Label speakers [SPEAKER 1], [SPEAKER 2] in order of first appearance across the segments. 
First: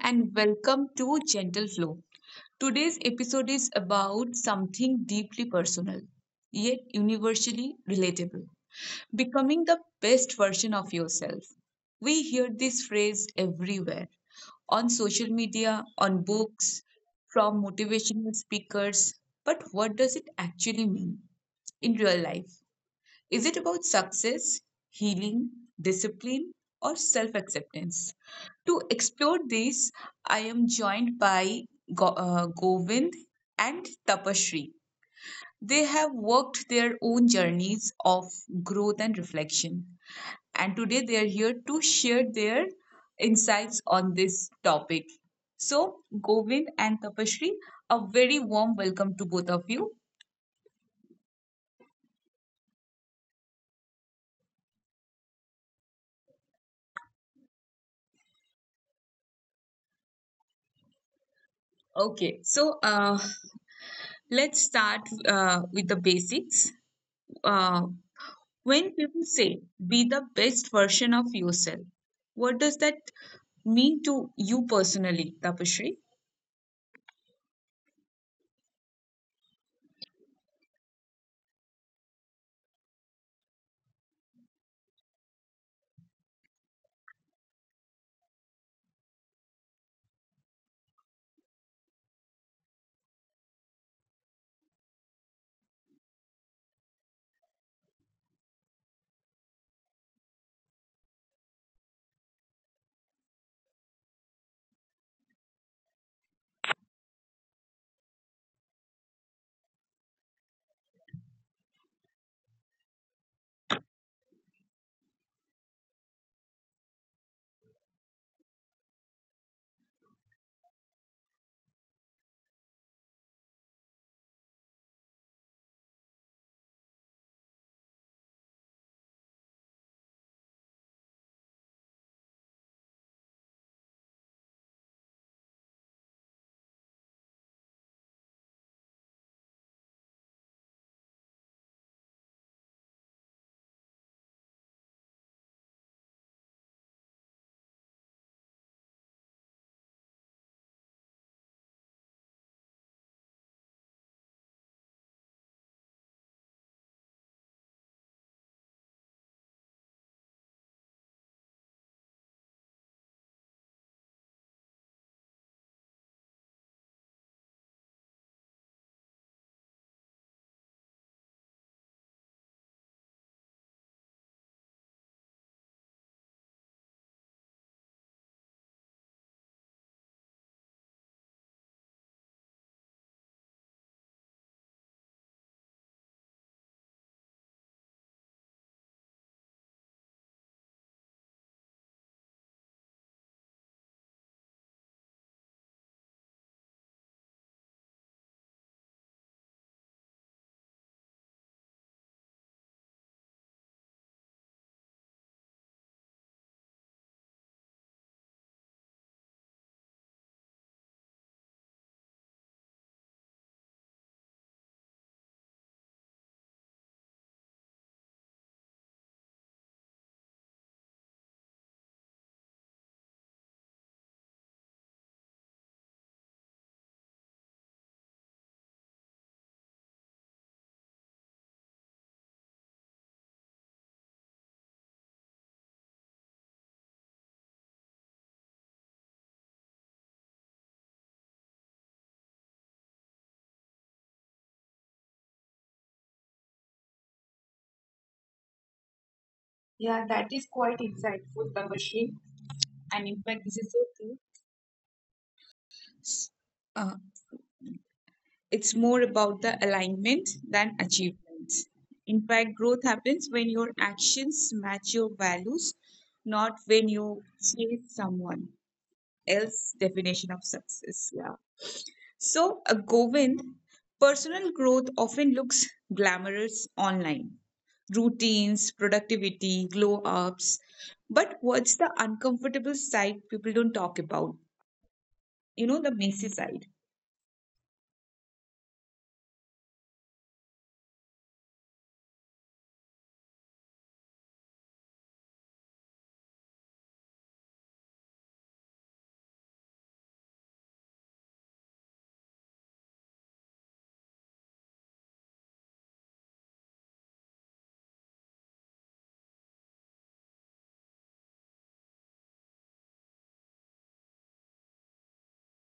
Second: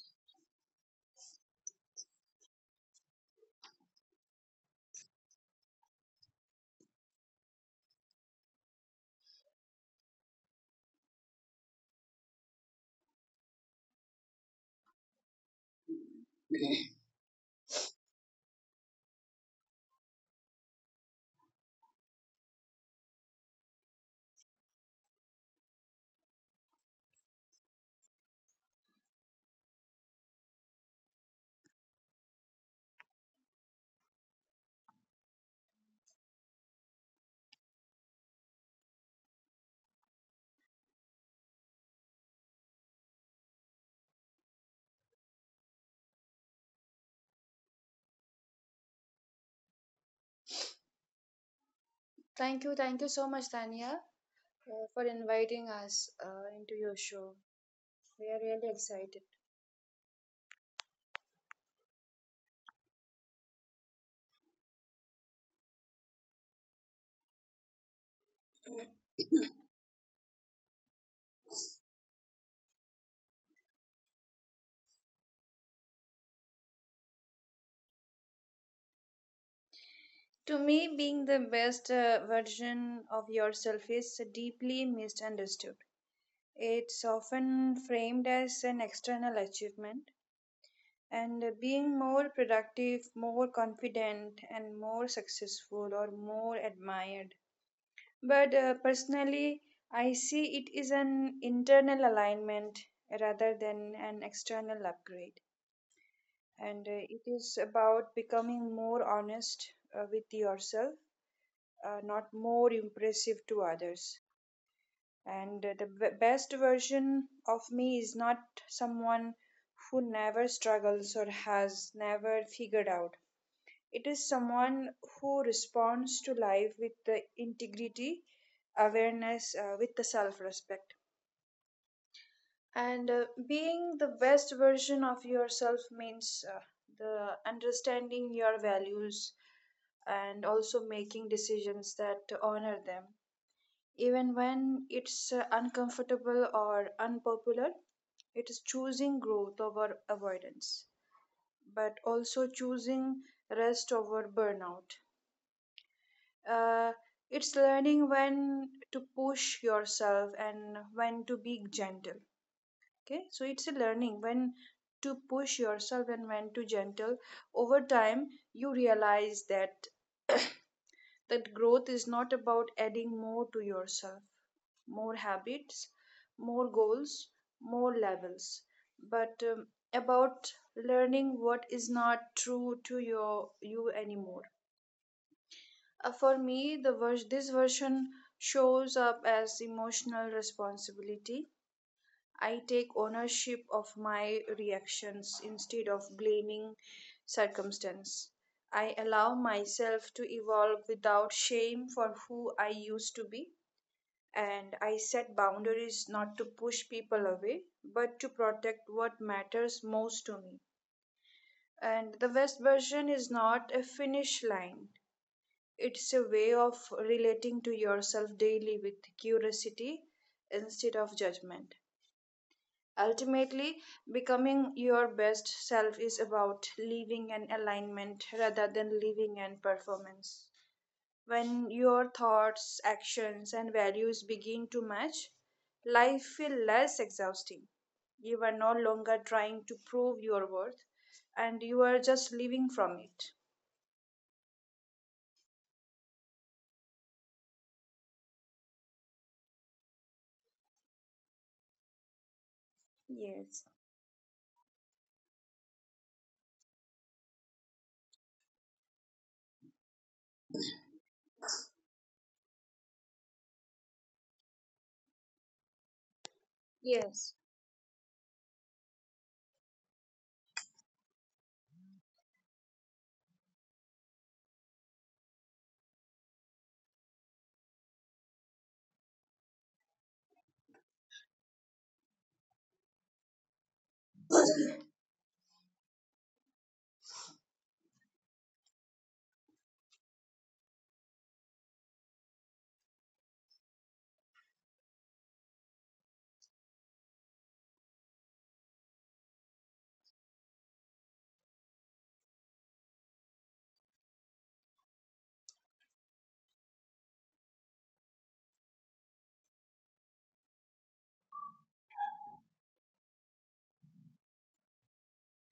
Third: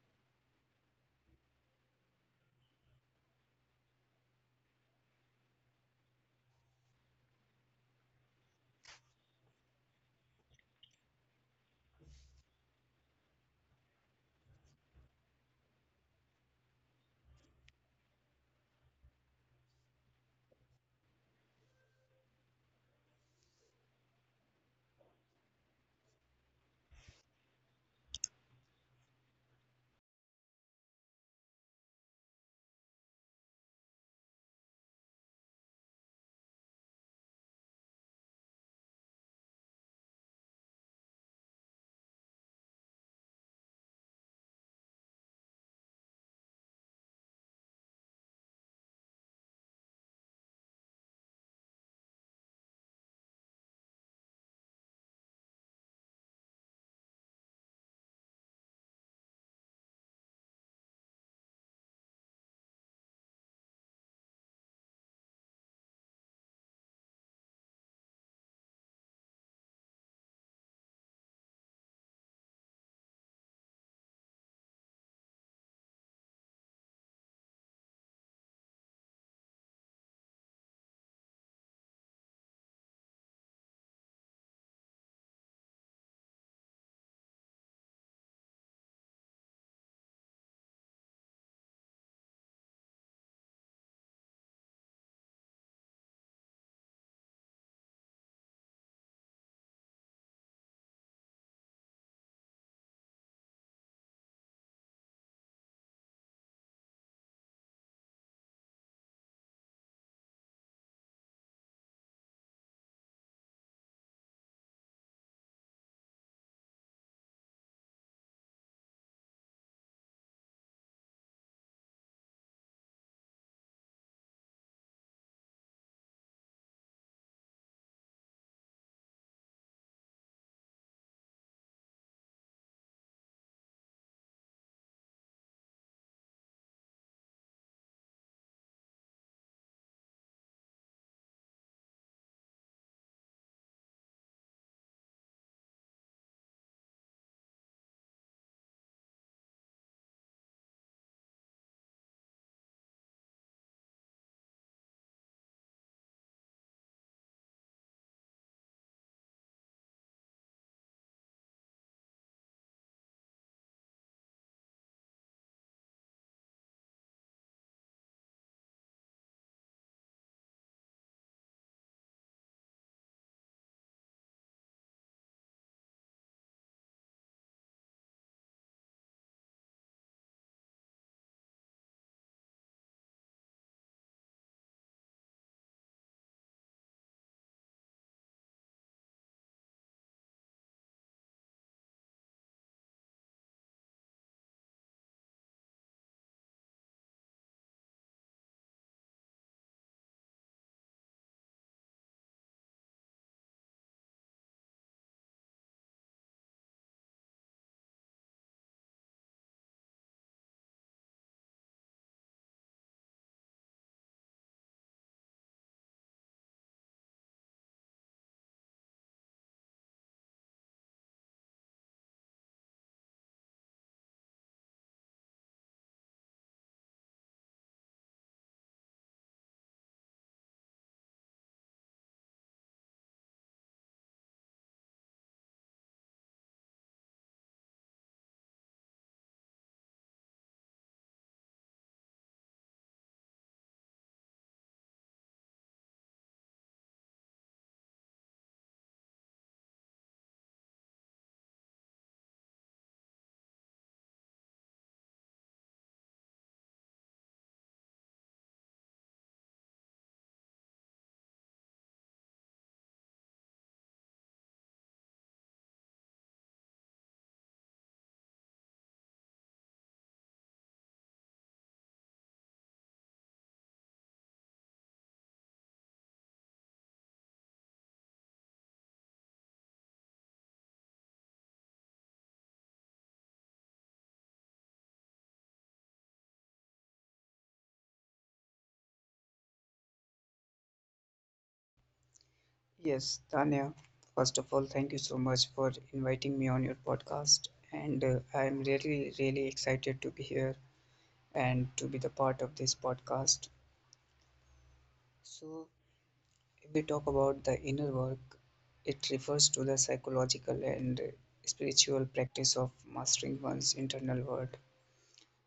[SPEAKER 1] and welcome to Gentle Flow. Today's episode is about something deeply personal, yet universally relatable becoming the best version of yourself. We hear this phrase everywhere on social media, on books, from motivational speakers. But what does it actually mean in real life? Is it about success, healing, discipline, or self acceptance? To explore this, I am joined by Govind and Tapashri. They have worked their own journeys of growth and reflection. And today they are here to share their insights on this topic. So, Govind and Tapashri, a very warm welcome to both of you.
[SPEAKER 2] Thank you so much, Tania, for inviting us into your show. We are really excited.
[SPEAKER 1] Okay, so let's start with the basics. Uh, when people say be the best version of yourself, what does that mean to you personally, Tapashri?
[SPEAKER 2] To me, being the best version of yourself is deeply misunderstood. It's often framed as an external achievement, and being more productive, more confident, and more successful or more admired. But personally, I see it is an internal alignment rather than an external upgrade. And it is about becoming more honest with yourself, not more impressive to others. And the b- best version of me is not someone who never struggles or has never figured out. It is someone who responds to life with the integrity, awareness, with the self respect. And being the best version of yourself means the understanding your values and also making decisions that honor them. Even when it's uncomfortable or unpopular, it is choosing growth over avoidance, but also choosing rest over burnout. Uh, it's learning when to push yourself and when to be gentle. Okay, so it's a learning when to push yourself and when to gentle over time. You realize that growth is not about adding more to yourself, more habits, more goals, more levels, but about learning what is not true to your you anymore. For me, this version shows up as emotional responsibility. I take ownership of my reactions instead of blaming circumstance. I allow myself to evolve without shame for who I used to be. And I set boundaries not to push people away, but to protect what matters most to me. And the best version is not a finish line, it's a way of relating to yourself daily with curiosity instead of judgment. Ultimately, becoming your best self is about living an alignment rather than living an performance. When your thoughts, actions, and values begin to match, life feels less exhausting. You are no longer trying to prove your worth and you are just living from it.
[SPEAKER 1] Yeah, that is quite insightful, Tapashri. And in fact, this
[SPEAKER 2] Yes.
[SPEAKER 1] is so true. uh, it's more about the alignment than achievements. In fact, growth happens when your actions match your values, not when you
[SPEAKER 2] Yes.
[SPEAKER 1] chase someone else's definition of success. Yeah. So, Govind, personal growth often looks glamorous online routines, productivity, glow ups. But what's the uncomfortable side people don't talk about? The messy side.
[SPEAKER 3] Yes, Tanya, first of all, thank you so much for inviting me on your podcast. And I'm really excited to be here and to be the part of this podcast. So, if we talk about the inner work, it refers to the psychological and spiritual practice of mastering one's internal world,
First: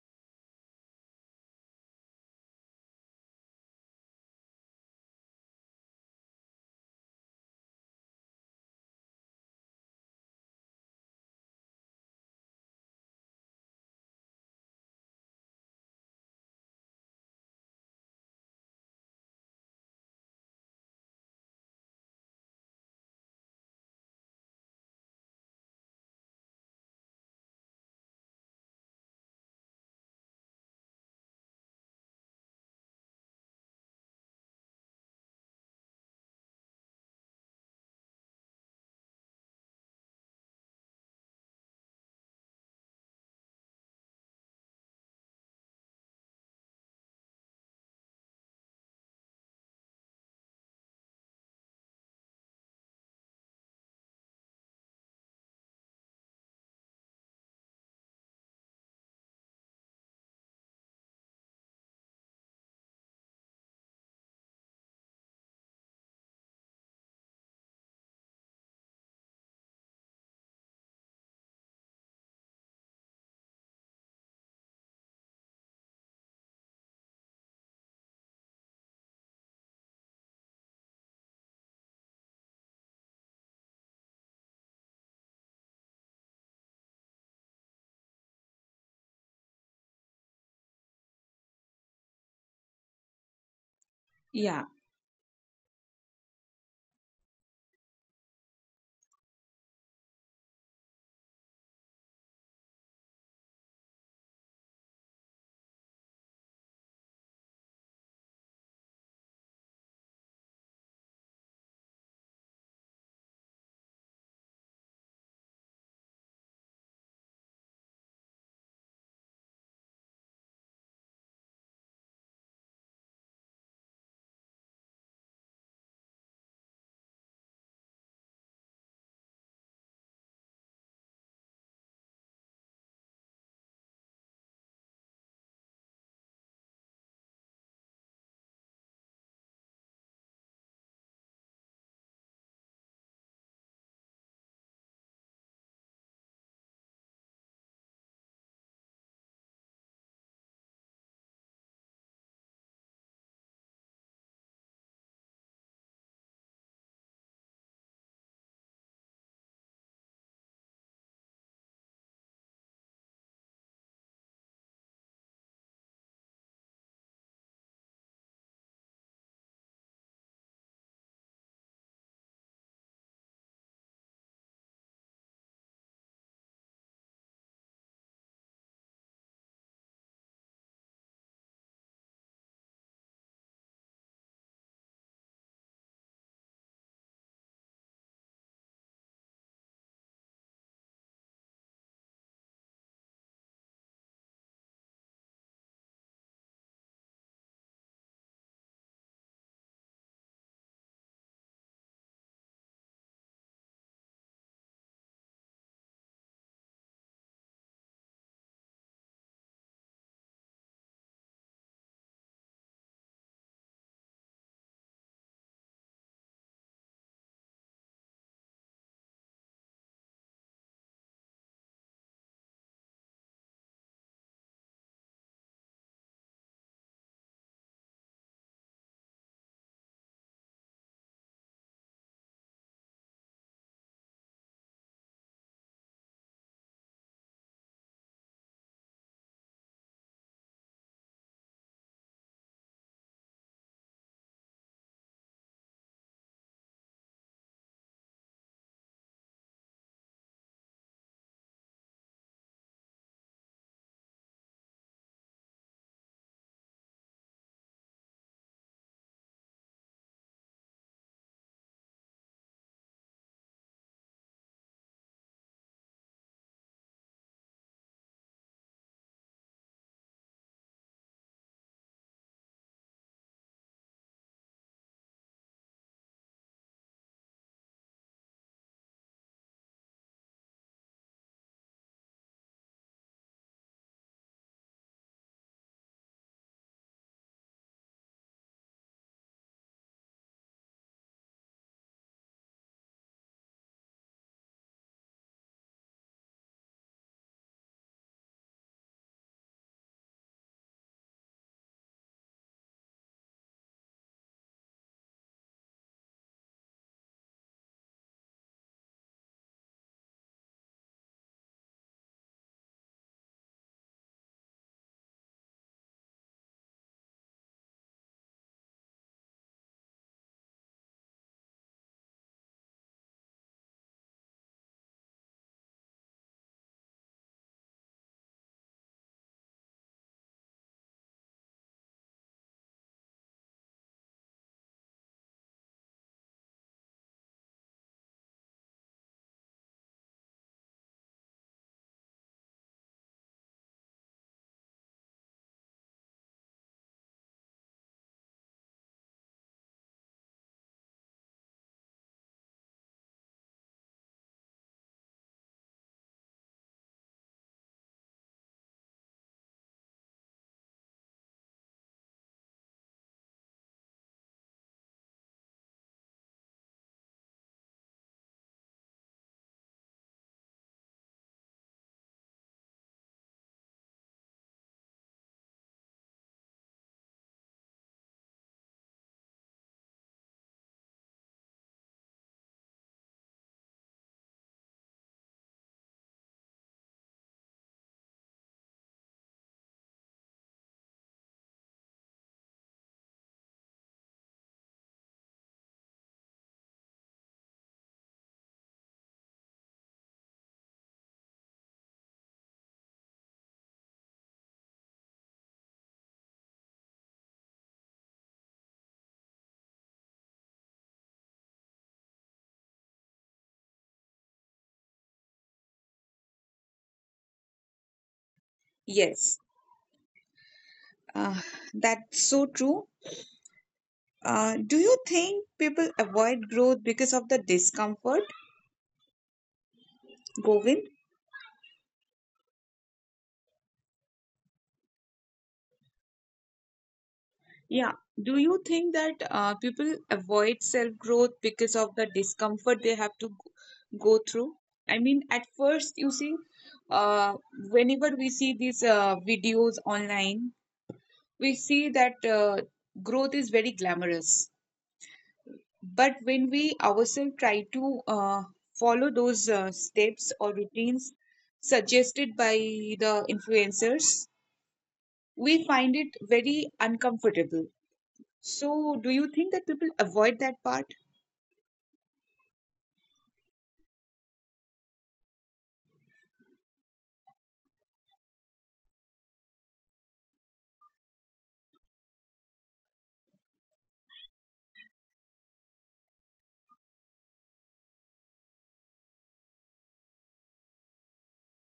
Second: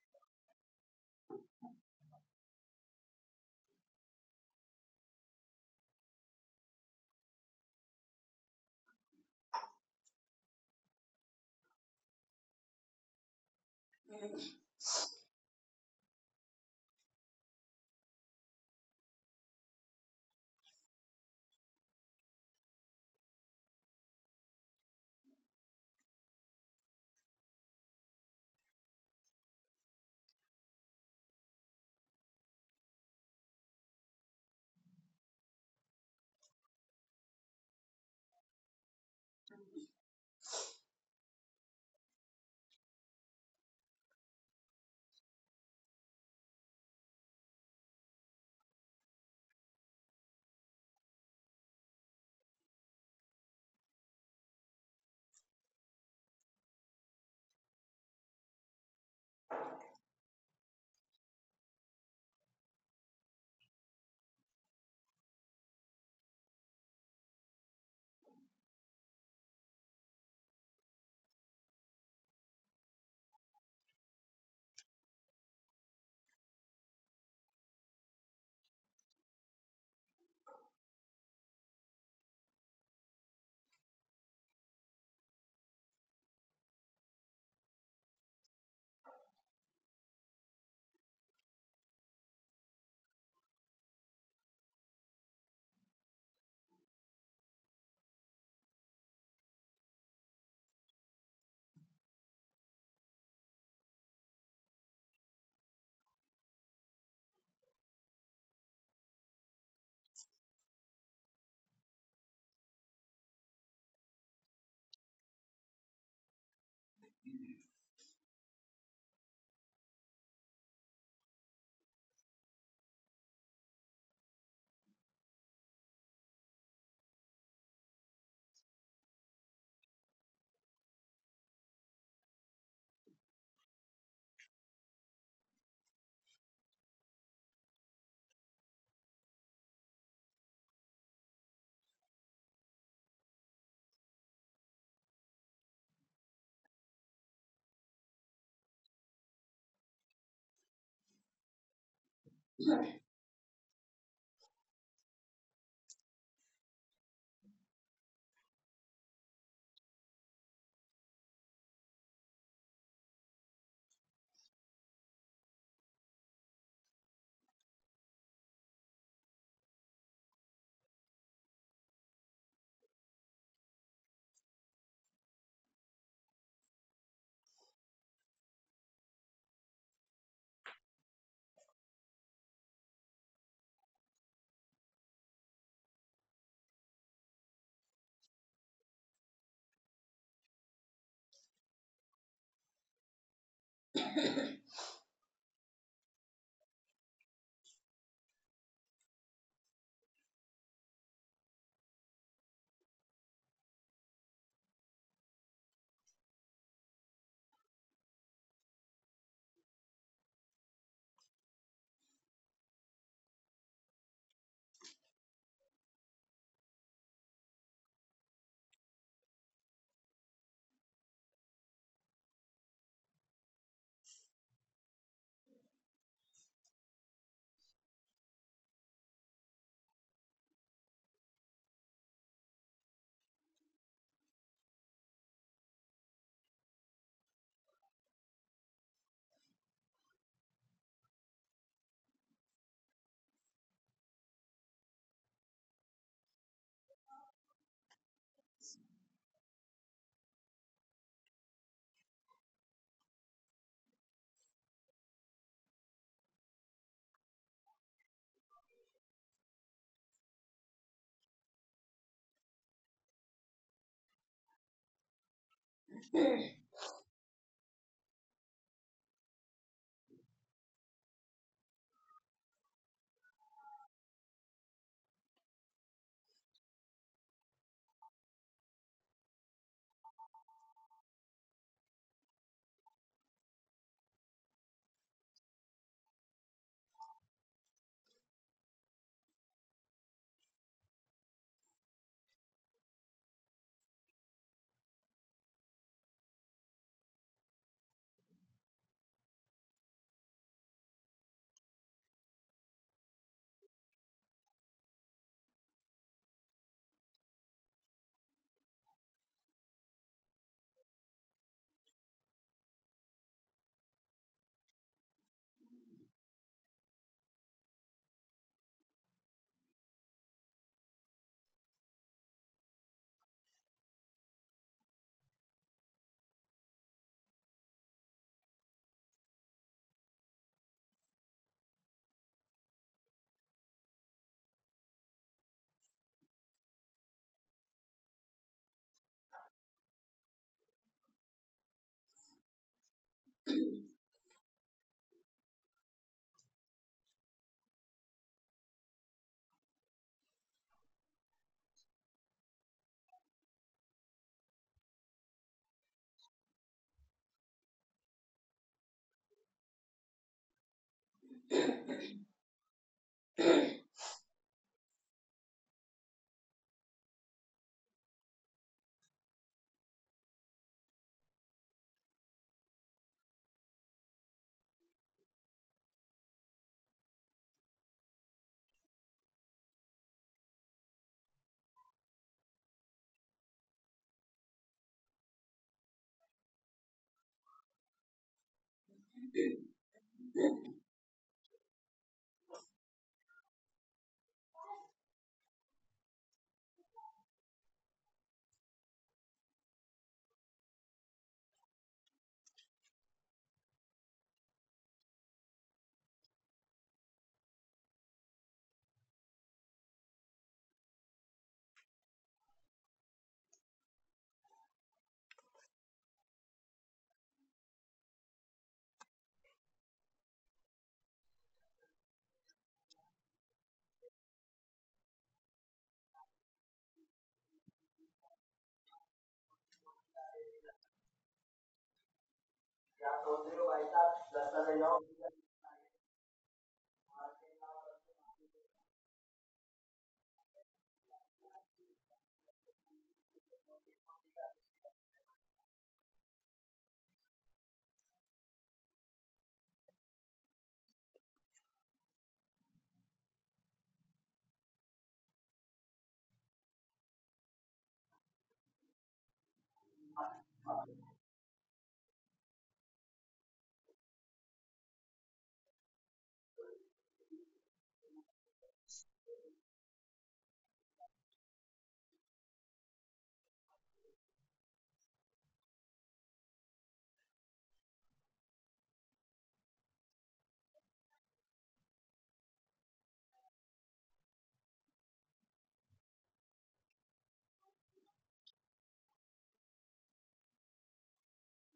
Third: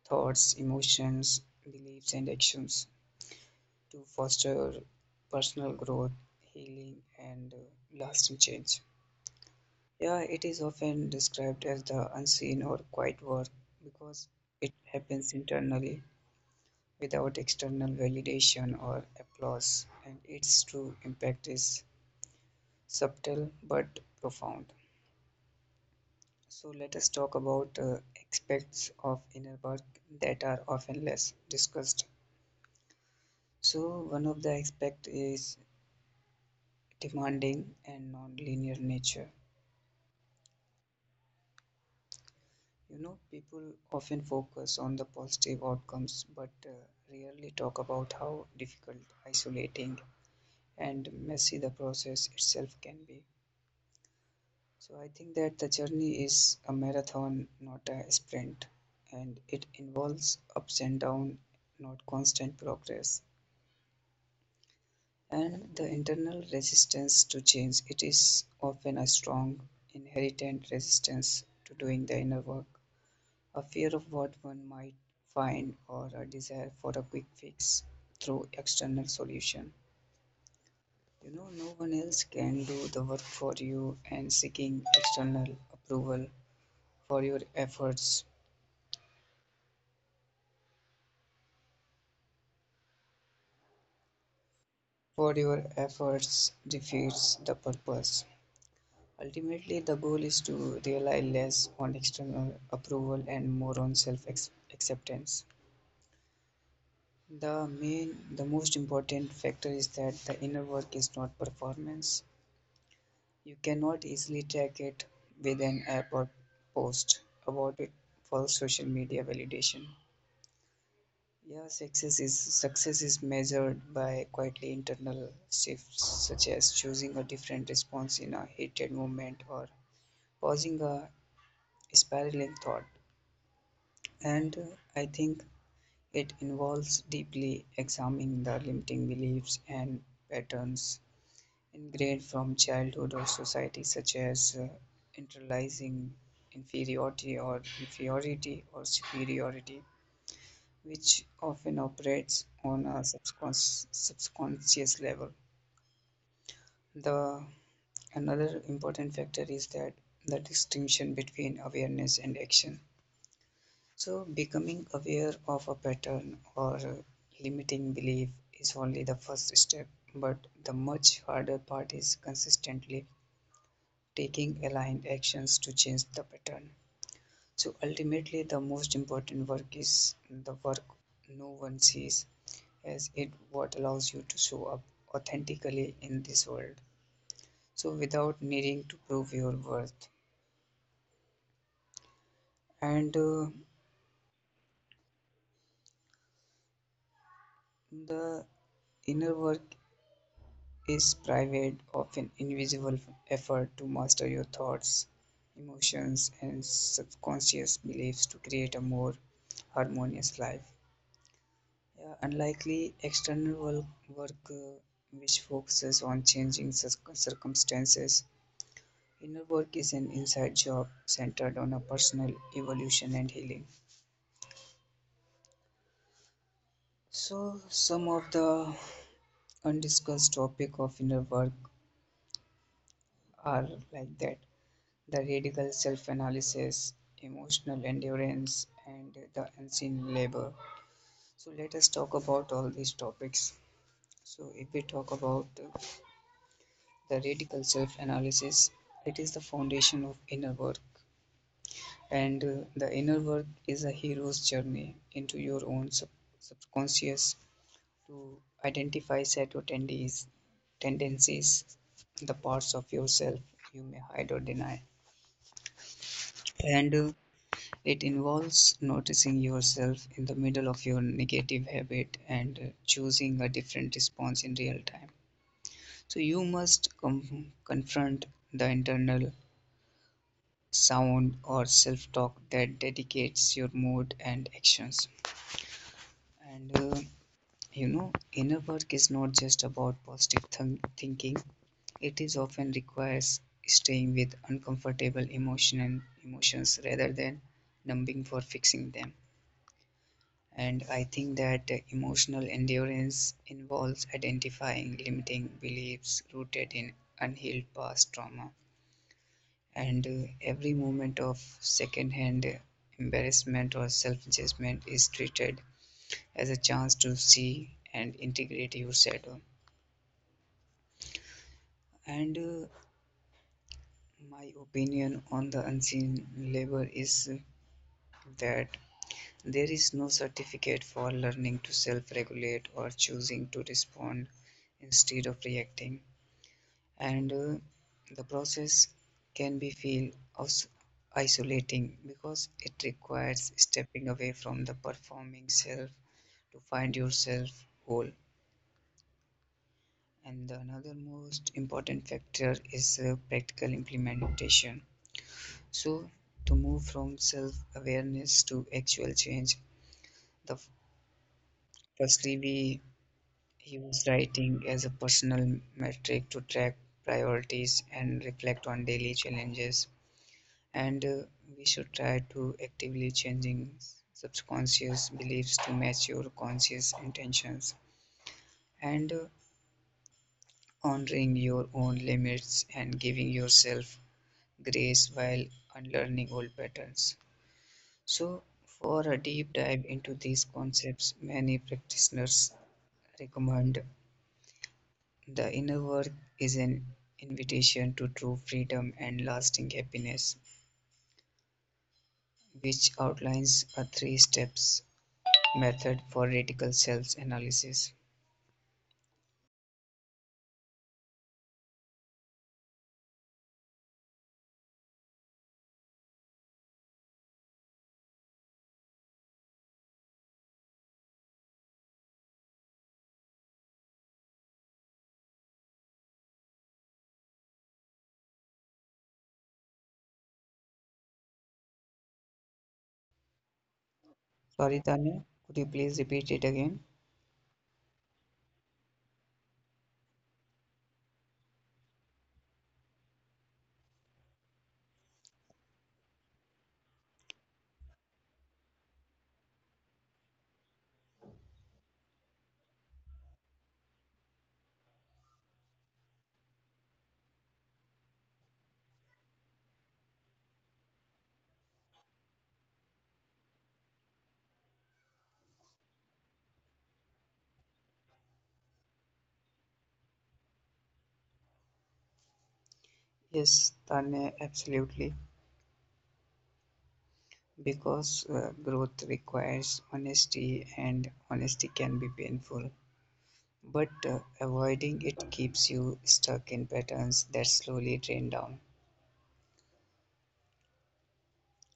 [SPEAKER 3] thoughts, emotions, beliefs, and actions to foster personal growth, healing, and lasting change. Yeah, it is often described as the unseen or quiet work because it happens internally without external validation or applause, and its true impact is subtle but profound. So, let us talk about aspects of inner work that are often less discussed. So, one of the aspects is demanding and non linear nature. You know, people often focus on the positive outcomes but rarely talk about how difficult, isolating, and messy the process itself can be. So, I think that the journey is a marathon, not a sprint, and it involves ups and downs, not constant progress. And the internal resistance to change, it is often a strong inherent resistance to doing the inner work. A fear of what one might find or a desire for a quick fix through external solution. You know, no one else can do the work for you, and seeking external approval for your efforts
[SPEAKER 1] Yeah,
[SPEAKER 3] defeats the purpose. Ultimately the goal is to rely less on external approval and more on self acceptance. The most important factor is that the inner work is not performance. You cannot easily track it with an app or post about it for social media validation. Yeah, success is measured by quietly internal shifts such as choosing a different response in a heated moment or pausing a spiraling thought. And I think it involves deeply examining the limiting beliefs and patterns ingrained from childhood or society, such as internalizing inferiority or superiority, which often operates on a subconscious level. The another important factor is that the distinction between awareness and action. So, becoming aware of a pattern or limiting belief is only the first step, but the much harder part is consistently taking aligned actions to change the pattern. So ultimately, the most important work is the work no one sees, as it what allows you to show up authentically in this world, so without needing to prove your worth. And the inner work is private, often invisible effort to master your thoughts, emotions, and subconscious beliefs to create a more harmonious life. Yeah, unlikely external work, work uh, which focuses on changing circumstances. Inner work is an inside job centered on a personal evolution and healing. So, some of the undiscussed topic of inner work are like that: the radical self-analysis, emotional endurance, and the unseen labor. So, let us talk about all these topics. So, if we talk about the radical self analysis. It is the foundation of inner work, and the inner work is a hero's journey into your own subconscious to identify tendencies, the parts of yourself you may hide or deny. And it involves noticing yourself in the middle of your negative habit and choosing a different response in real time. So you must confront the internal sound or self talk that dedicates your mood and actions. And you know, inner work is not just about positive thinking, it is often requires staying with uncomfortable emotions rather than numbing for fixing them. And I think that emotional endurance involves identifying limiting beliefs rooted in unhealed past trauma, and every moment of second-hand embarrassment or self-judgment is treated as a chance to see and integrate your shadow. And my opinion on the unseen labor is that there is no certificate for learning to self-regulate or choosing to respond instead of reacting. And the process can be feel aus- isolating because it requires stepping away from the performing self to find yourself whole. And the another most important factor is practical implementation. So to move from self awareness to actual change, the firstly we use writing as a personal metric to track priorities and reflect on daily challenges. And we should try to actively changing subconscious beliefs to match your conscious intentions, and honoring your own limits and giving yourself grace while unlearning old patterns. So for a deep dive into these concepts, many practitioners recommend the inner work is an invitation to true freedom and lasting happiness, which outlines a three steps method for reticle cells analysis.
[SPEAKER 1] yes. Uh, that's so true. Do you think people avoid growth because of the discomfort, Govind?
[SPEAKER 3] Sorry, Tanya, could you please repeat it again?
[SPEAKER 1] Yeah. Do you think that people avoid self-growth because of the discomfort they have to go through? I mean, at first, you see, uh, whenever we see these videos online, we see that growth is very glamorous. But when we ourselves try to follow those steps or routines suggested by the influencers, we find it very uncomfortable. So, do you think that people avoid that part?
[SPEAKER 3] Yes, Tanya, absolutely. Because growth requires honesty, and honesty can be painful. But avoiding it keeps you stuck in patterns that slowly drain down.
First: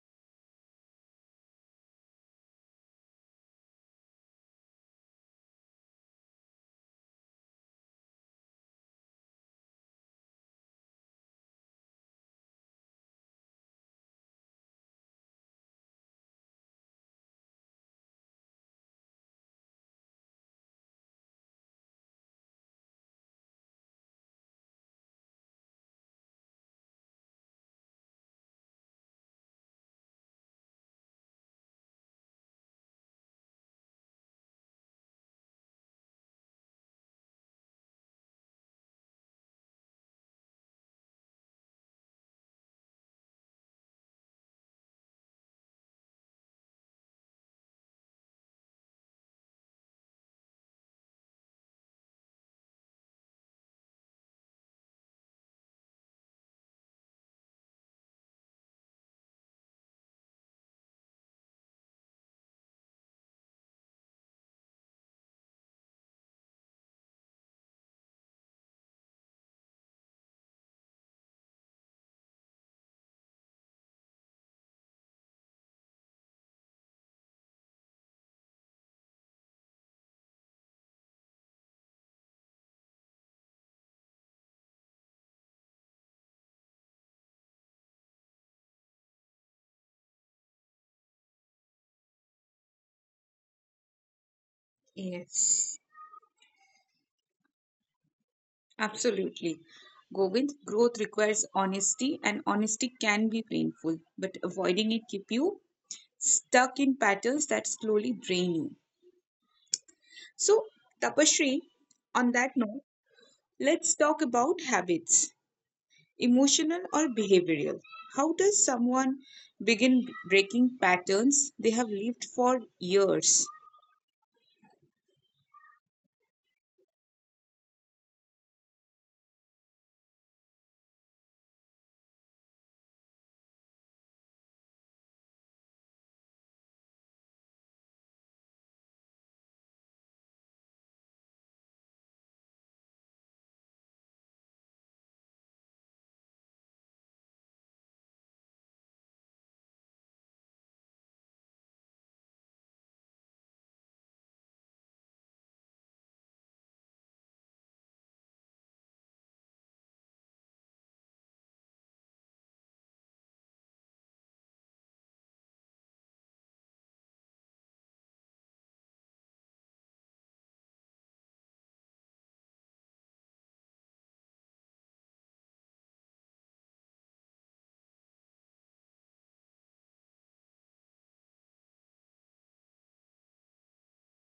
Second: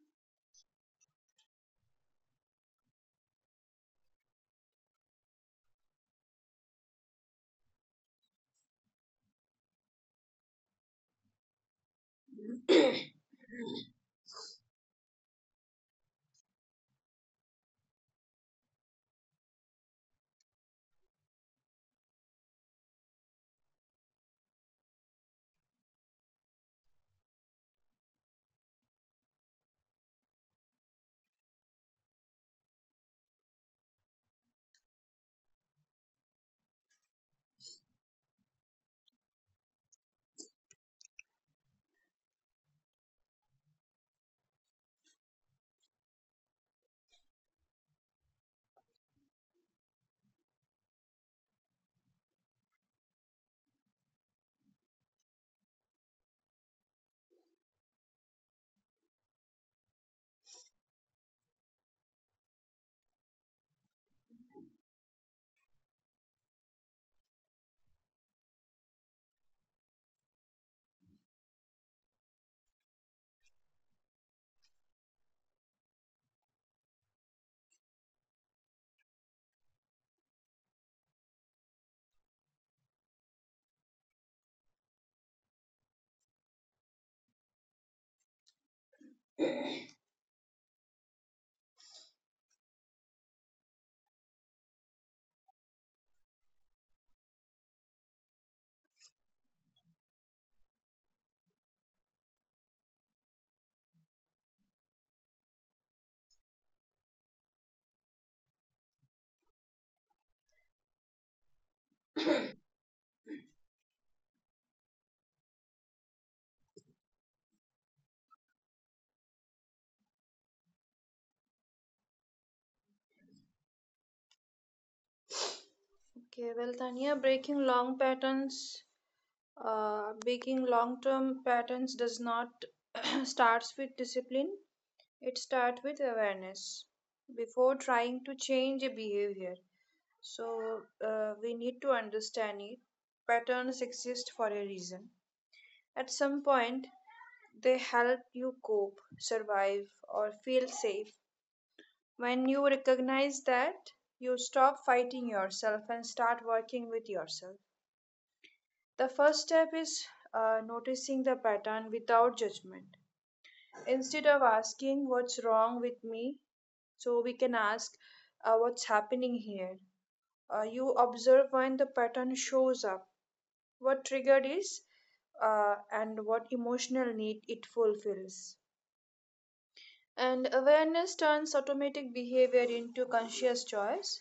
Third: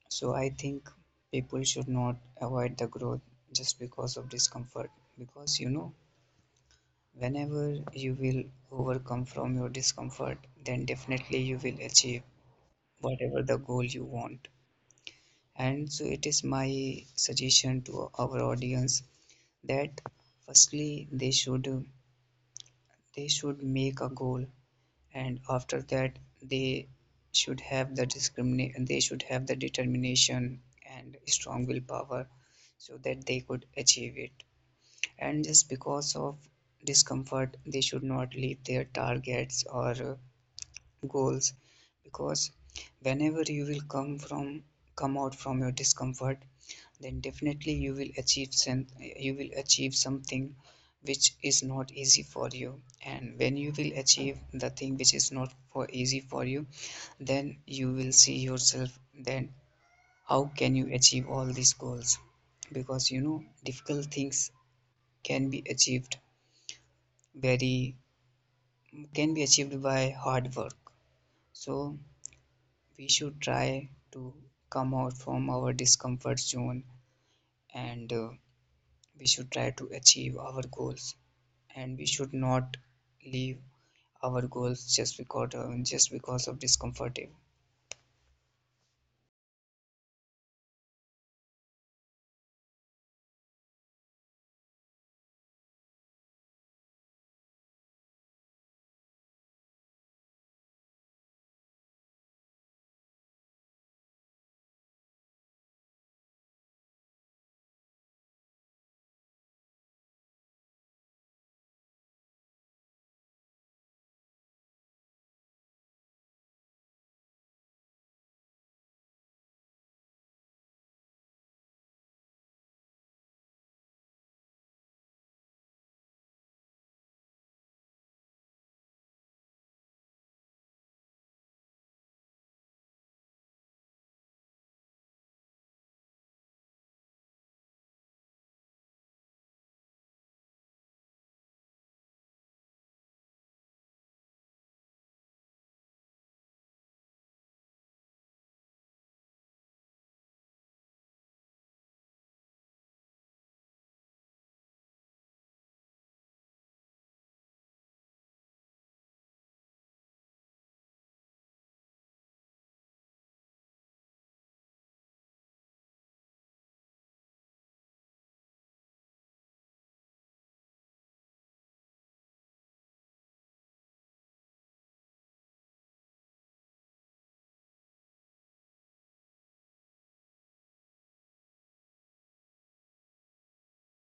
[SPEAKER 3] So I think people should not avoid the growth just because of discomfort. Because you know, whenever you will overcome from your discomfort, then definitely you will achieve whatever the goal you want. And so it is my suggestion to our audience that firstly they should make a goal, and after that they should have the discriminate, they should have the determination and strong willpower, so that they could achieve it. And just because of discomfort they should not leave their targets or goals. Because whenever you will come out from your discomfort, then definitely you will you will achieve something which is not easy for you. And when you will achieve the thing which is not for easy for you, then you will see yourself, then how can you achieve all these goals. Because you know difficult things can be achieved very can be achieved by hard work. So we should try to come out from our discomfort zone, and we should try to achieve our goals, and we should not leave our goals just because of discomfort.
[SPEAKER 1] Yes, absolutely. Govind, growth requires honesty, and honesty can be painful, but avoiding it keep you stuck in patterns that slowly drain you. So, Tapashri, on that note, let's talk about habits, emotional or behavioral. How does someone begin breaking patterns they have lived for years?
[SPEAKER 2] Okay, well, Tanya, breaking long-term patterns does not starts with discipline. It starts with awareness before trying to change a behavior. So we need to understand it. Patterns exist for a reason. At some point, they help you cope, survive, or feel safe. When you recognize that, you stop fighting yourself and start working with yourself. The first step is noticing the pattern without judgment. Instead of asking what's wrong with me, so we can ask what's happening here. You observe when the pattern shows up, what triggered is, and what emotional need it fulfills. And awareness turns automatic behavior into conscious choice.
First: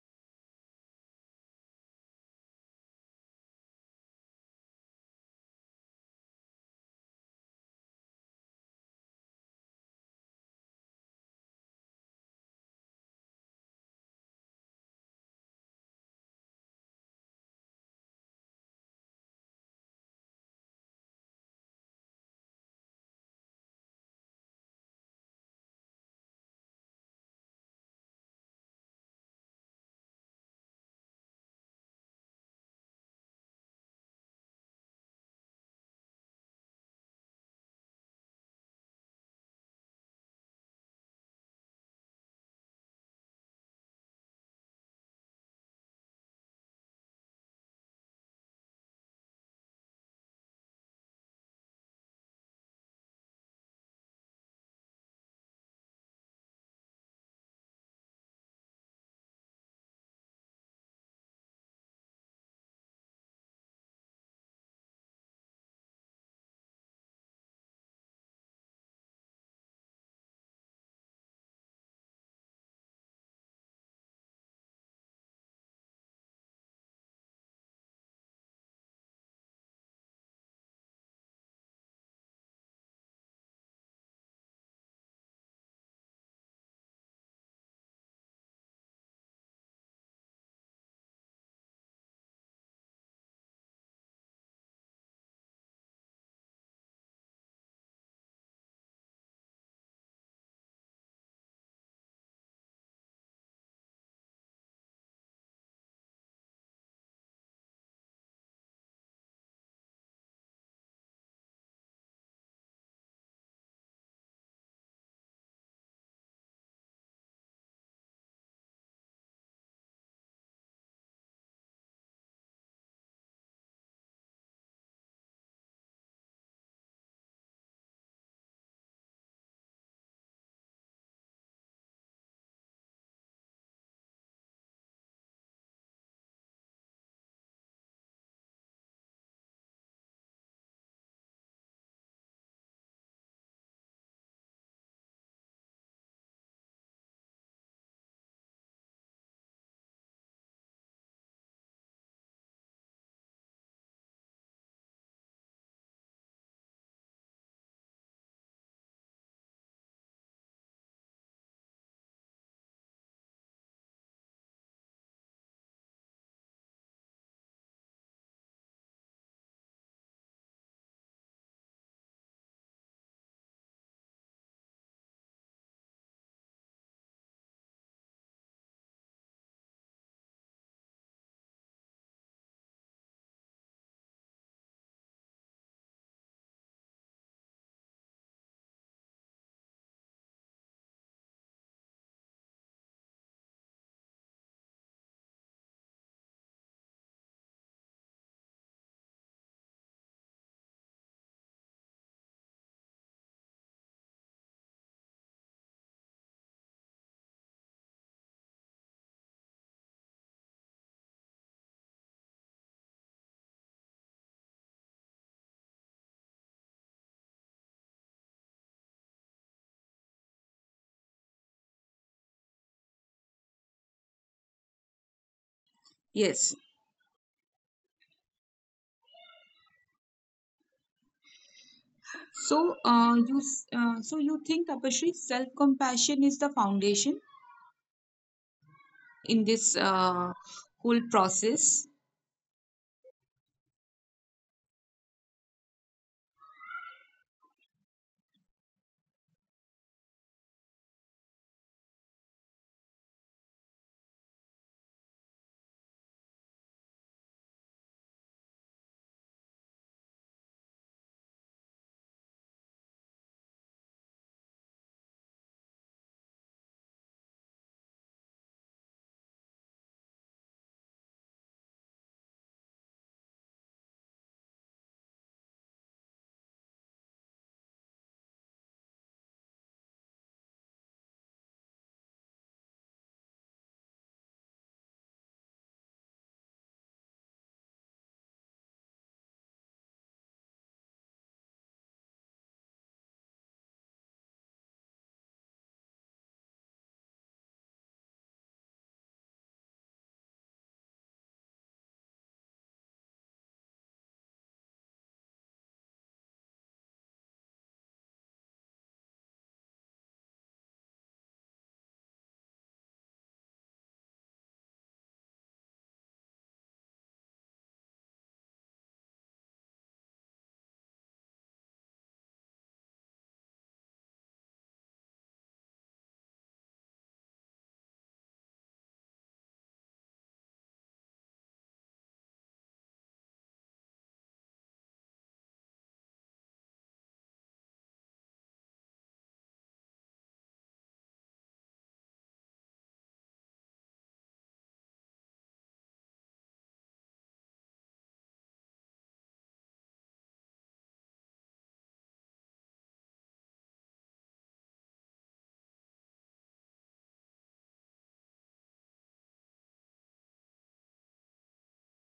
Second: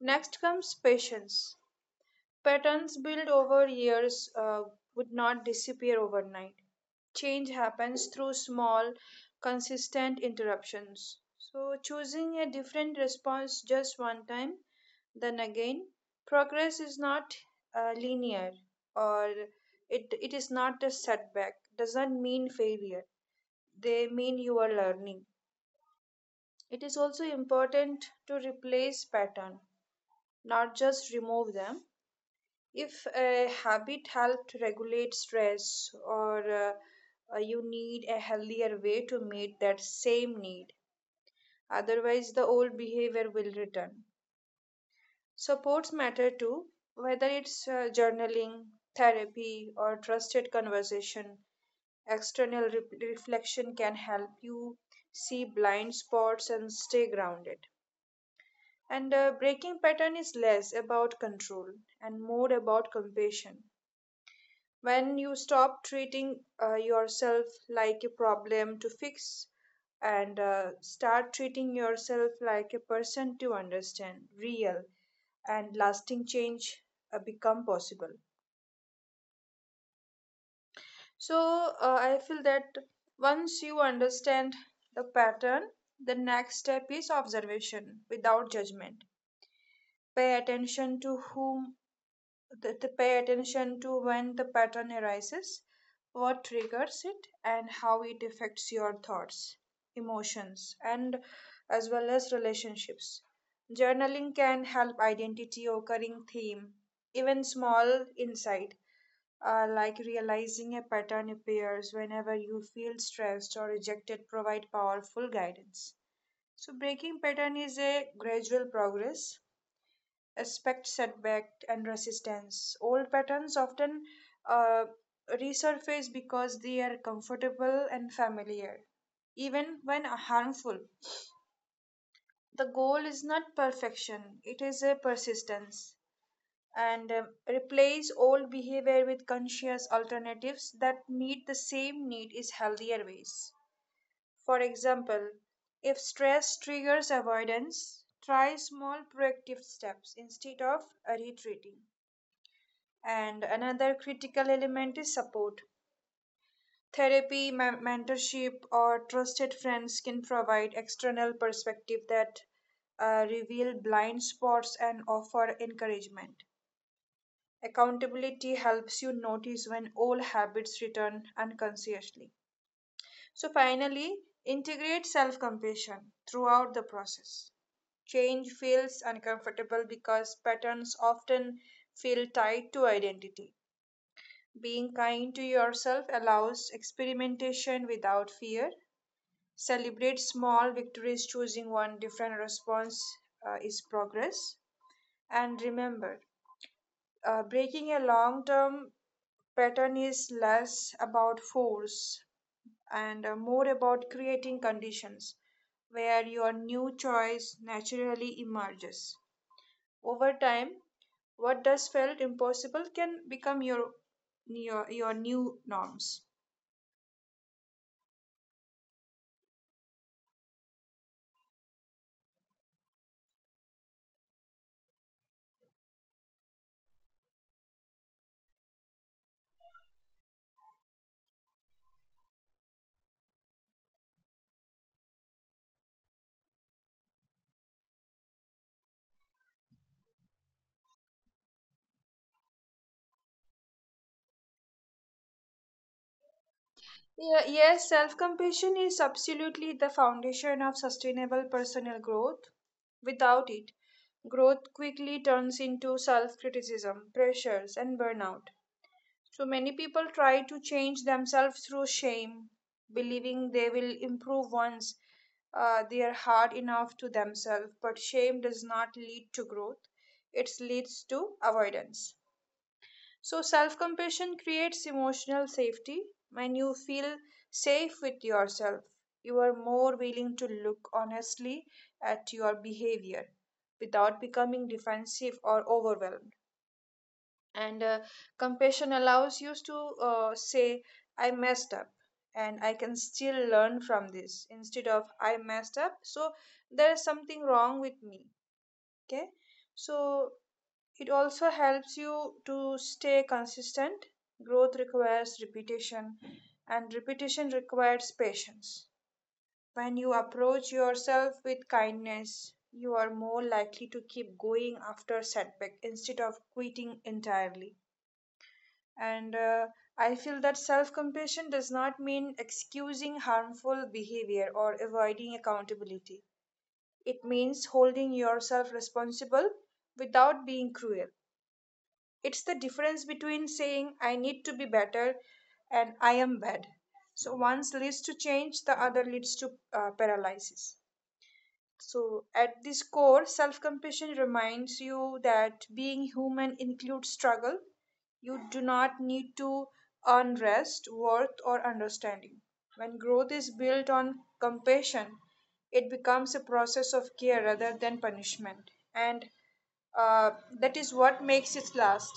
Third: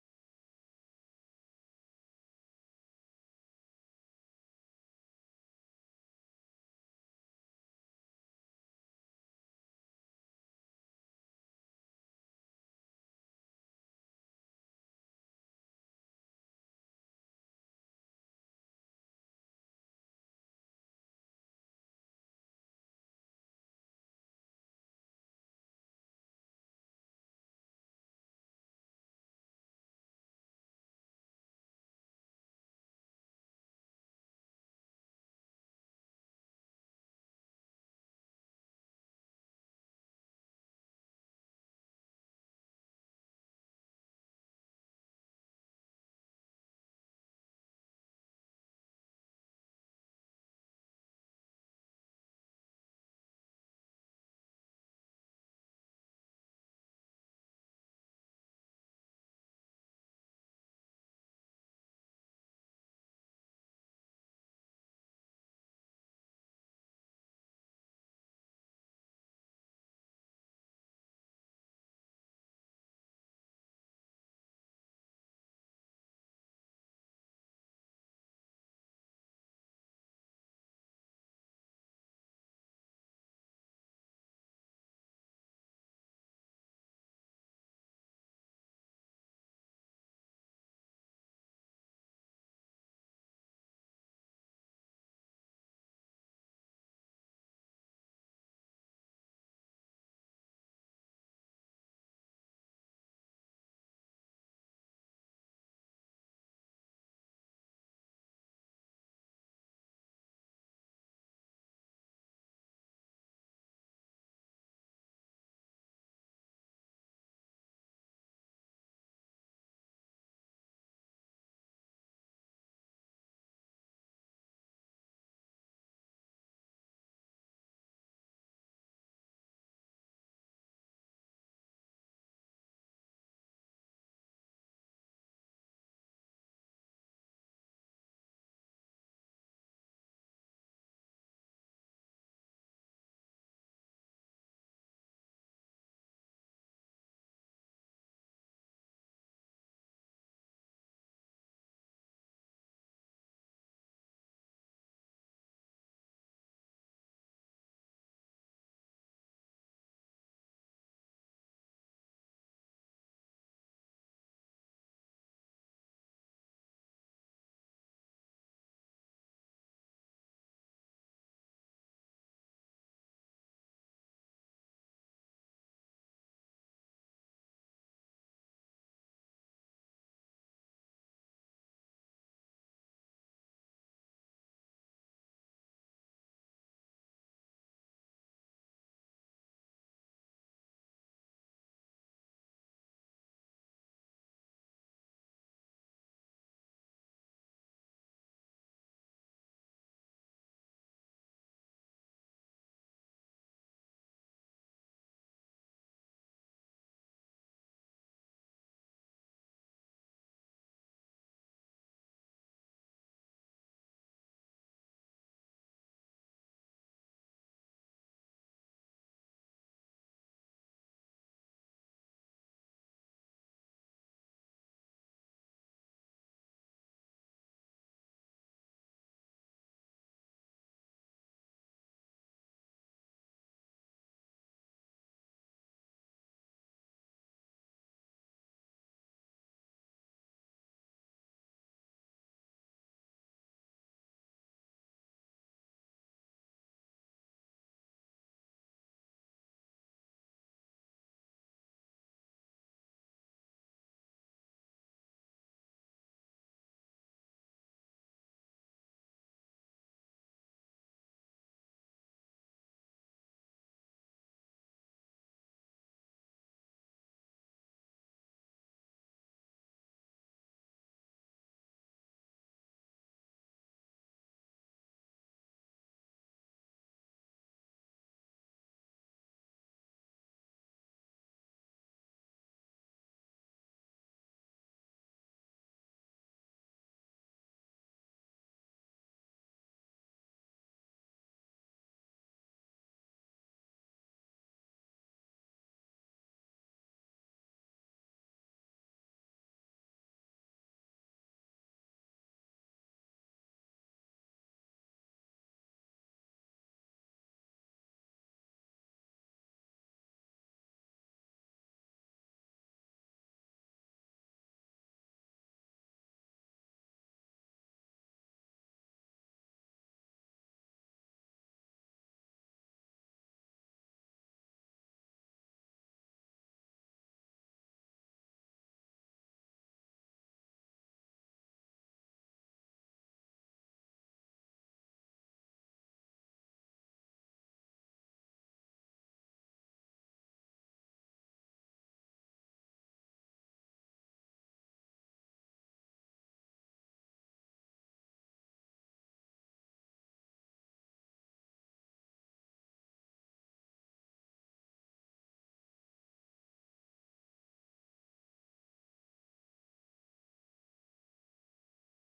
[SPEAKER 2] Next comes patience. Patterns built over years would not disappear overnight. Change happens through small, consistent interruptions. So, choosing a different response just one time, then again, progress is not linear or it is not a setback, doesn't mean failure. They mean you are learning. It is also important to replace pattern, not just remove them. If a habit helped regulate stress, or you need a healthier way to meet that same need, otherwise, the old behavior will return. Supports matter too, whether it's journaling, therapy, or trusted conversation. External reflection can help you see blind spots and stay grounded. And breaking pattern is less about control and more about compassion when you stop treating yourself like a problem to fix and start treating yourself like a person to understand real and lasting change become possible. So I feel that once you understand the pattern, the next step is observation without judgment. Pay attention to whom that they pay attention to when the pattern arises, what triggers it, and how it affects your thoughts, emotions, and as well as relationships. Journaling can help identity occurring theme, even small insight. Like realizing a pattern appears whenever you feel stressed or rejected provide powerful guidance. So breaking pattern is a gradual progress. Expect setback and resistance. Old patterns often uh, resurface because they are comfortable and familiar, even when harmful. The goal is not perfection, it is a persistence. And replace old behavior with conscious alternatives that meet the same need is healthier ways. For example, if stress triggers avoidance, try small proactive steps instead of retreating. And another critical element is support. Therapy, mentorship, or trusted friends can provide external perspective that reveal blind spots and offer encouragement. Accountability helps you notice when old habits return unconsciously. So, finally, integrate self compassion throughout the process. Change feels uncomfortable because patterns often feel tied to identity. Being kind to yourself allows experimentation without fear. Celebrate small victories, choosing one different response is progress. And remember, breaking a long term pattern is less about force and more about creating conditions where your new choice naturally emerges. Over time, what does felt impossible can become your new norms.
[SPEAKER 1] Yes, so, so you think Apashri, self-compassion is the foundation in this whole process?
[SPEAKER 2] Yeah, yes, self compassion is absolutely the foundation of sustainable personal growth. Without it, growth quickly turns into self criticism, pressures, and burnout. So many people try to change themselves through shame, believing they will improve once they are hard enough to themselves. But shame does not lead to growth, it leads to avoidance. So, self compassion creates emotional safety. When you feel safe with yourself, you are more willing to look honestly at your behavior without becoming defensive or overwhelmed. And compassion allows you to say, I messed up and I can still learn from this instead of I messed up. So, there is something wrong with me. Okay. So, it also helps you to stay consistent. Growth requires repetition, and repetition requires patience. When you approach yourself with kindness, you are more likely to keep going after setback instead of quitting entirely. And I feel that self compassion does not mean excusing harmful behavior or avoiding accountability. It means holding yourself responsible without being cruel. It's the difference between saying I need to be better and I am bad. So one leads to change, the other leads to paralysis. So at this core, self-compassion reminds you that being human includes struggle. You do not need to earn rest worth or understanding. When growth is built on compassion, it becomes a process of care rather than punishment. And uh, that is what makes it last.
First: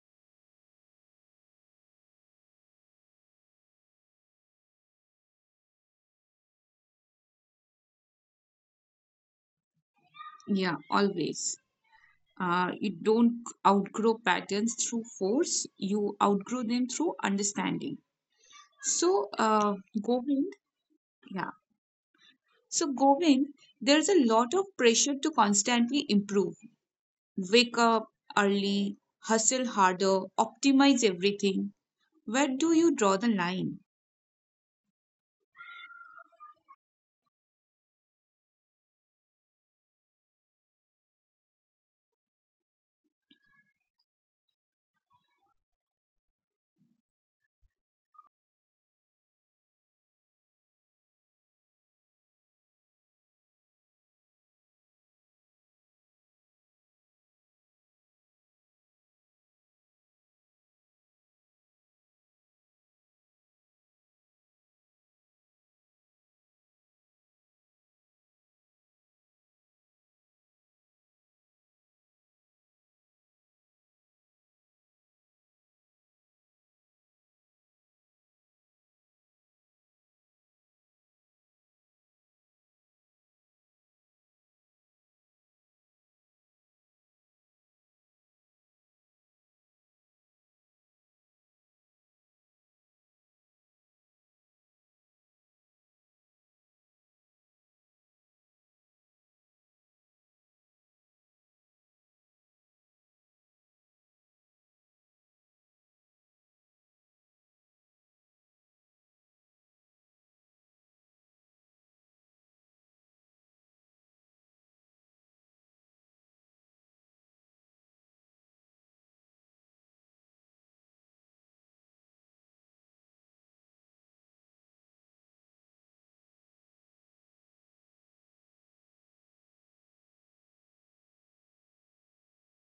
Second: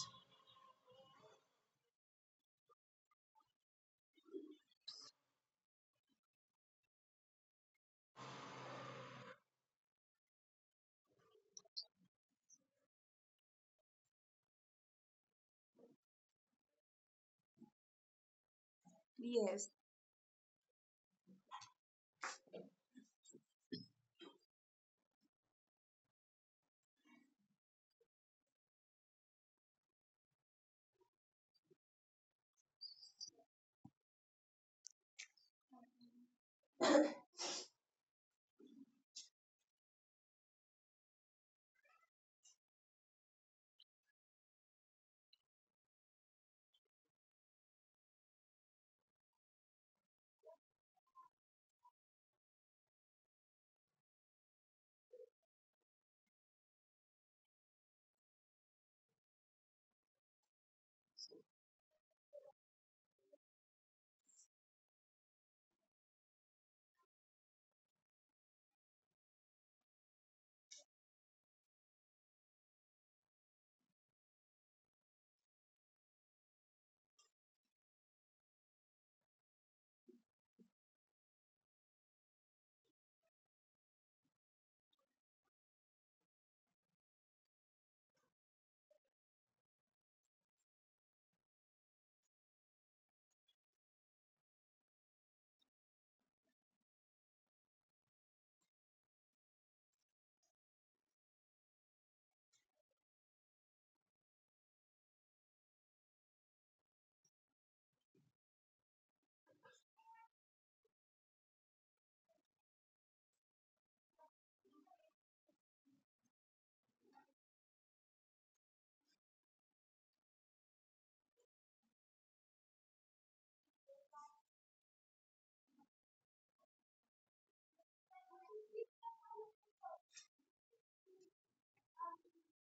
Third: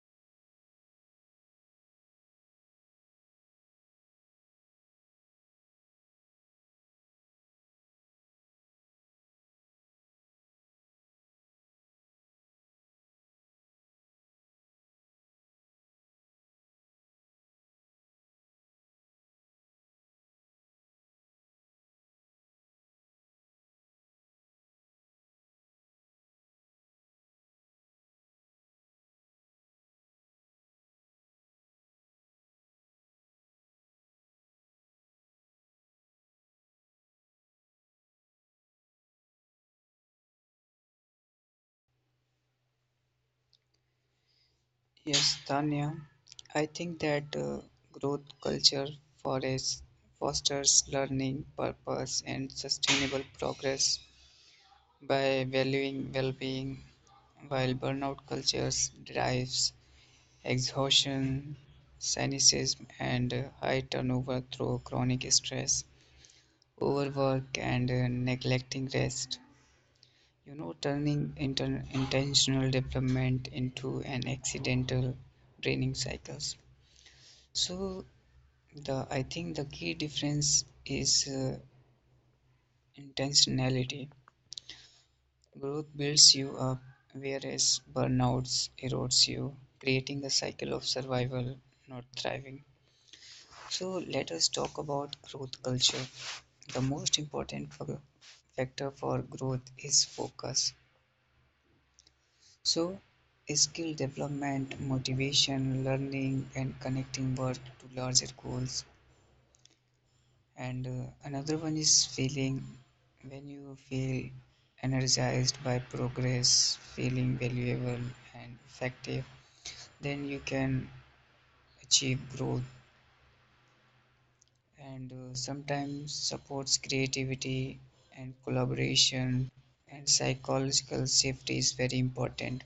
[SPEAKER 1] Yeah, always. You don't outgrow patterns through force. You outgrow them through understanding. So,
[SPEAKER 2] Yes,
[SPEAKER 1] Govind, yeah. So, Govind, there's a lot of pressure to constantly improve. Wake up early, hustle harder, optimize everything. Where do you draw the line?
[SPEAKER 3] Yes, Tanya, I think that growth culture forests fosters learning purpose and sustainable progress by valuing well-being, while burnout cultures derives exhaustion, cynicism, and high turnover through chronic stress, overwork, and neglecting rest. You know, turning intentional development into an accidental draining cycles. So, the I think the key difference is intentionality. Growth builds you up, whereas burnouts erodes you, creating a cycle of survival, not thriving. So let us talk about growth culture. The most important factor for growth is focus. So, skill development, motivation, learning, and connecting work to larger goals. And another one is feeling when you feel energized by progress, feeling valuable and effective, then you can achieve growth. And sometimes supports creativity and collaboration, and psychological safety is very important.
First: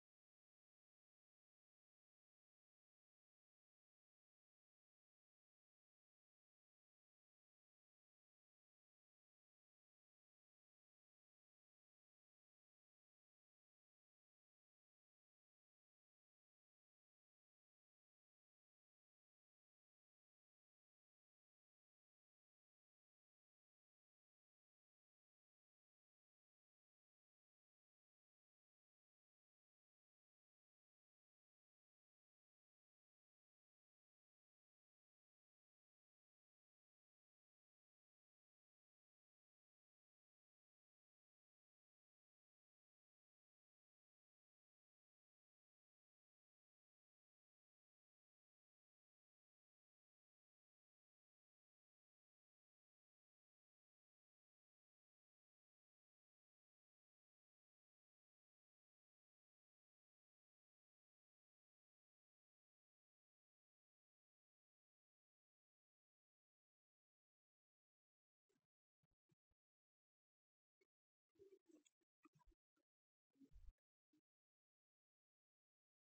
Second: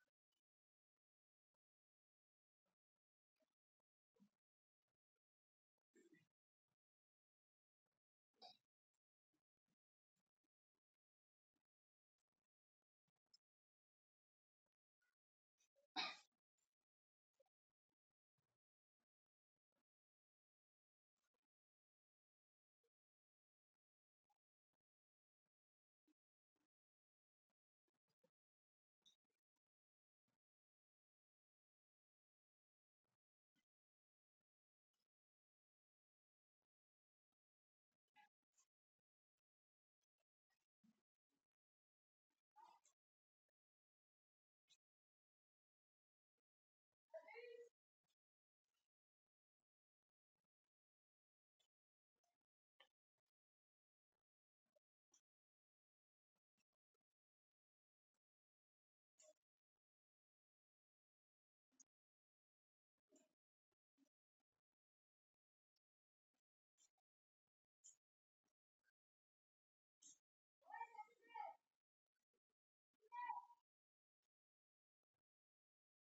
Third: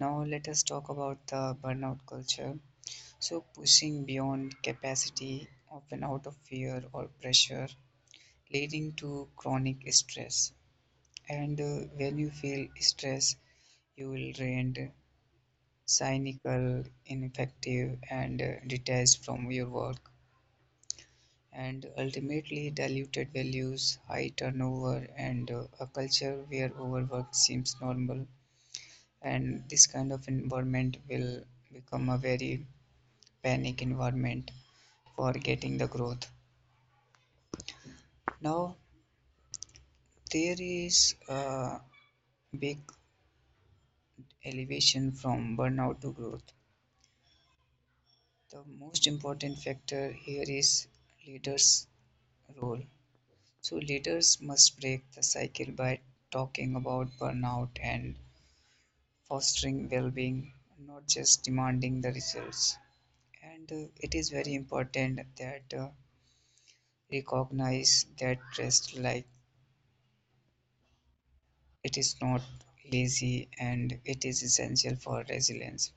[SPEAKER 3] Now let us talk about the burnout culture. So pushing beyond capacity often out of fear or pressure, leading to chronic stress. And when you feel stress you will rent cynical ineffective and detached from your work, and ultimately diluted values, high turnover, and a culture where overwork seems normal. And this kind of environment will become a very panic environment for getting the growth. Now, there is a big elevation from burnout to growth. The most important factor here is leaders' role. So, leaders must break the cycle by talking about burnout and fostering well-being, not just demanding the results. And it is very important that recognize that rest like it is not lazy and it is essential for resilience.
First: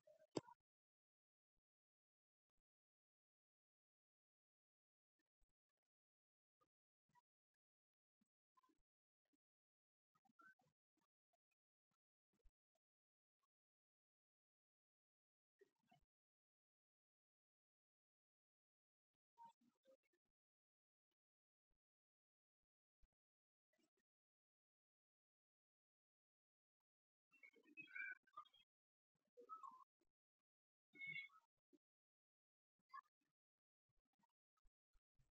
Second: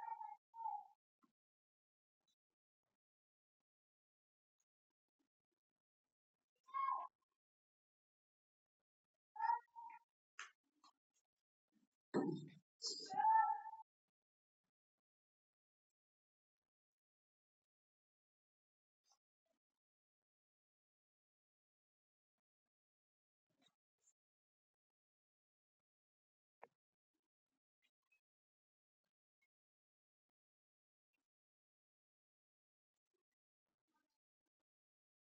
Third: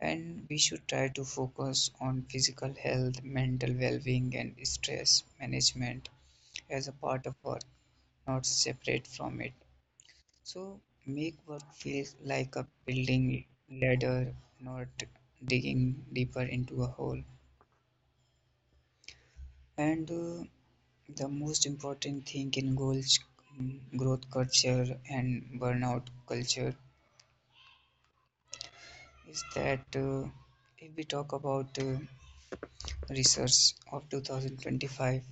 [SPEAKER 3] And we should try to focus on physical health, mental well-being, and stress management as a part of work, not separate from it. So make work feel like a building ladder, not digging deeper into a hole. And the most important thing in goals, growth culture and burnout culture, is that if we talk about research of 2025,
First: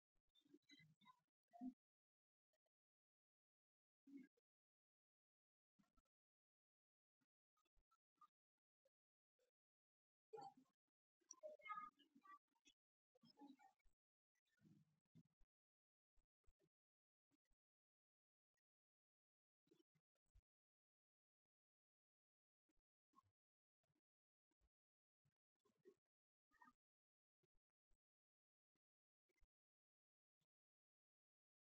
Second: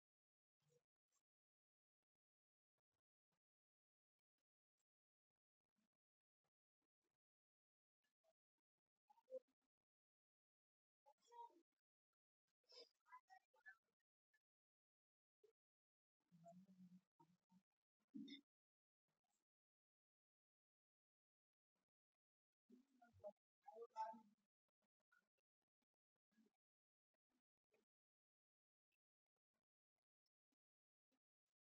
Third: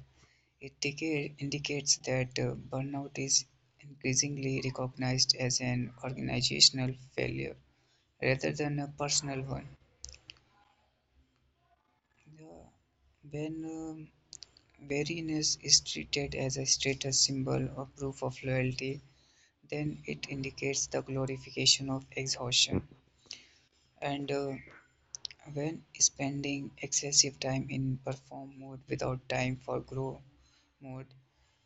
[SPEAKER 3] it indicates that burnout is increasingly recognized as an organizational failure rather than a personal one. The- when weariness is treated as a status symbol or proof of loyalty, then it indicates the glorification of exhaustion. And when spending excessive time in perform mode without time for grow mode,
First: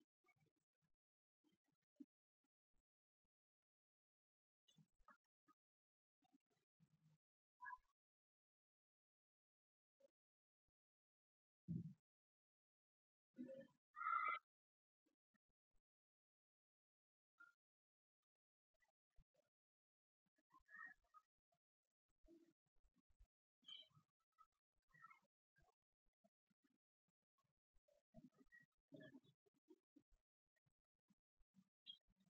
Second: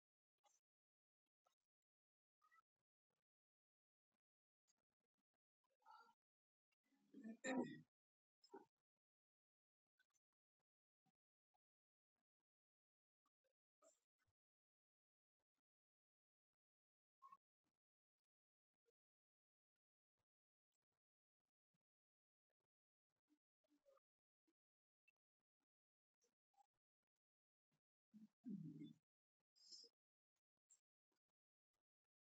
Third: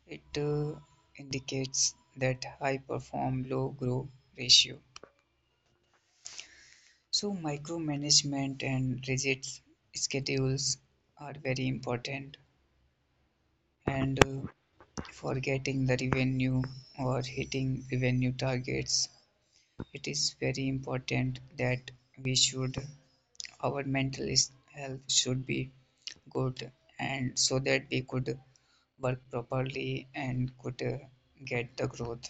[SPEAKER 3] it indicates that high perform low grow ratio. So micromanagement and rigid schedules are very important. And for getting the revenue or hitting revenue targets, it is very important that we should our mental health should be good, and so that we could work properly and could get the growth.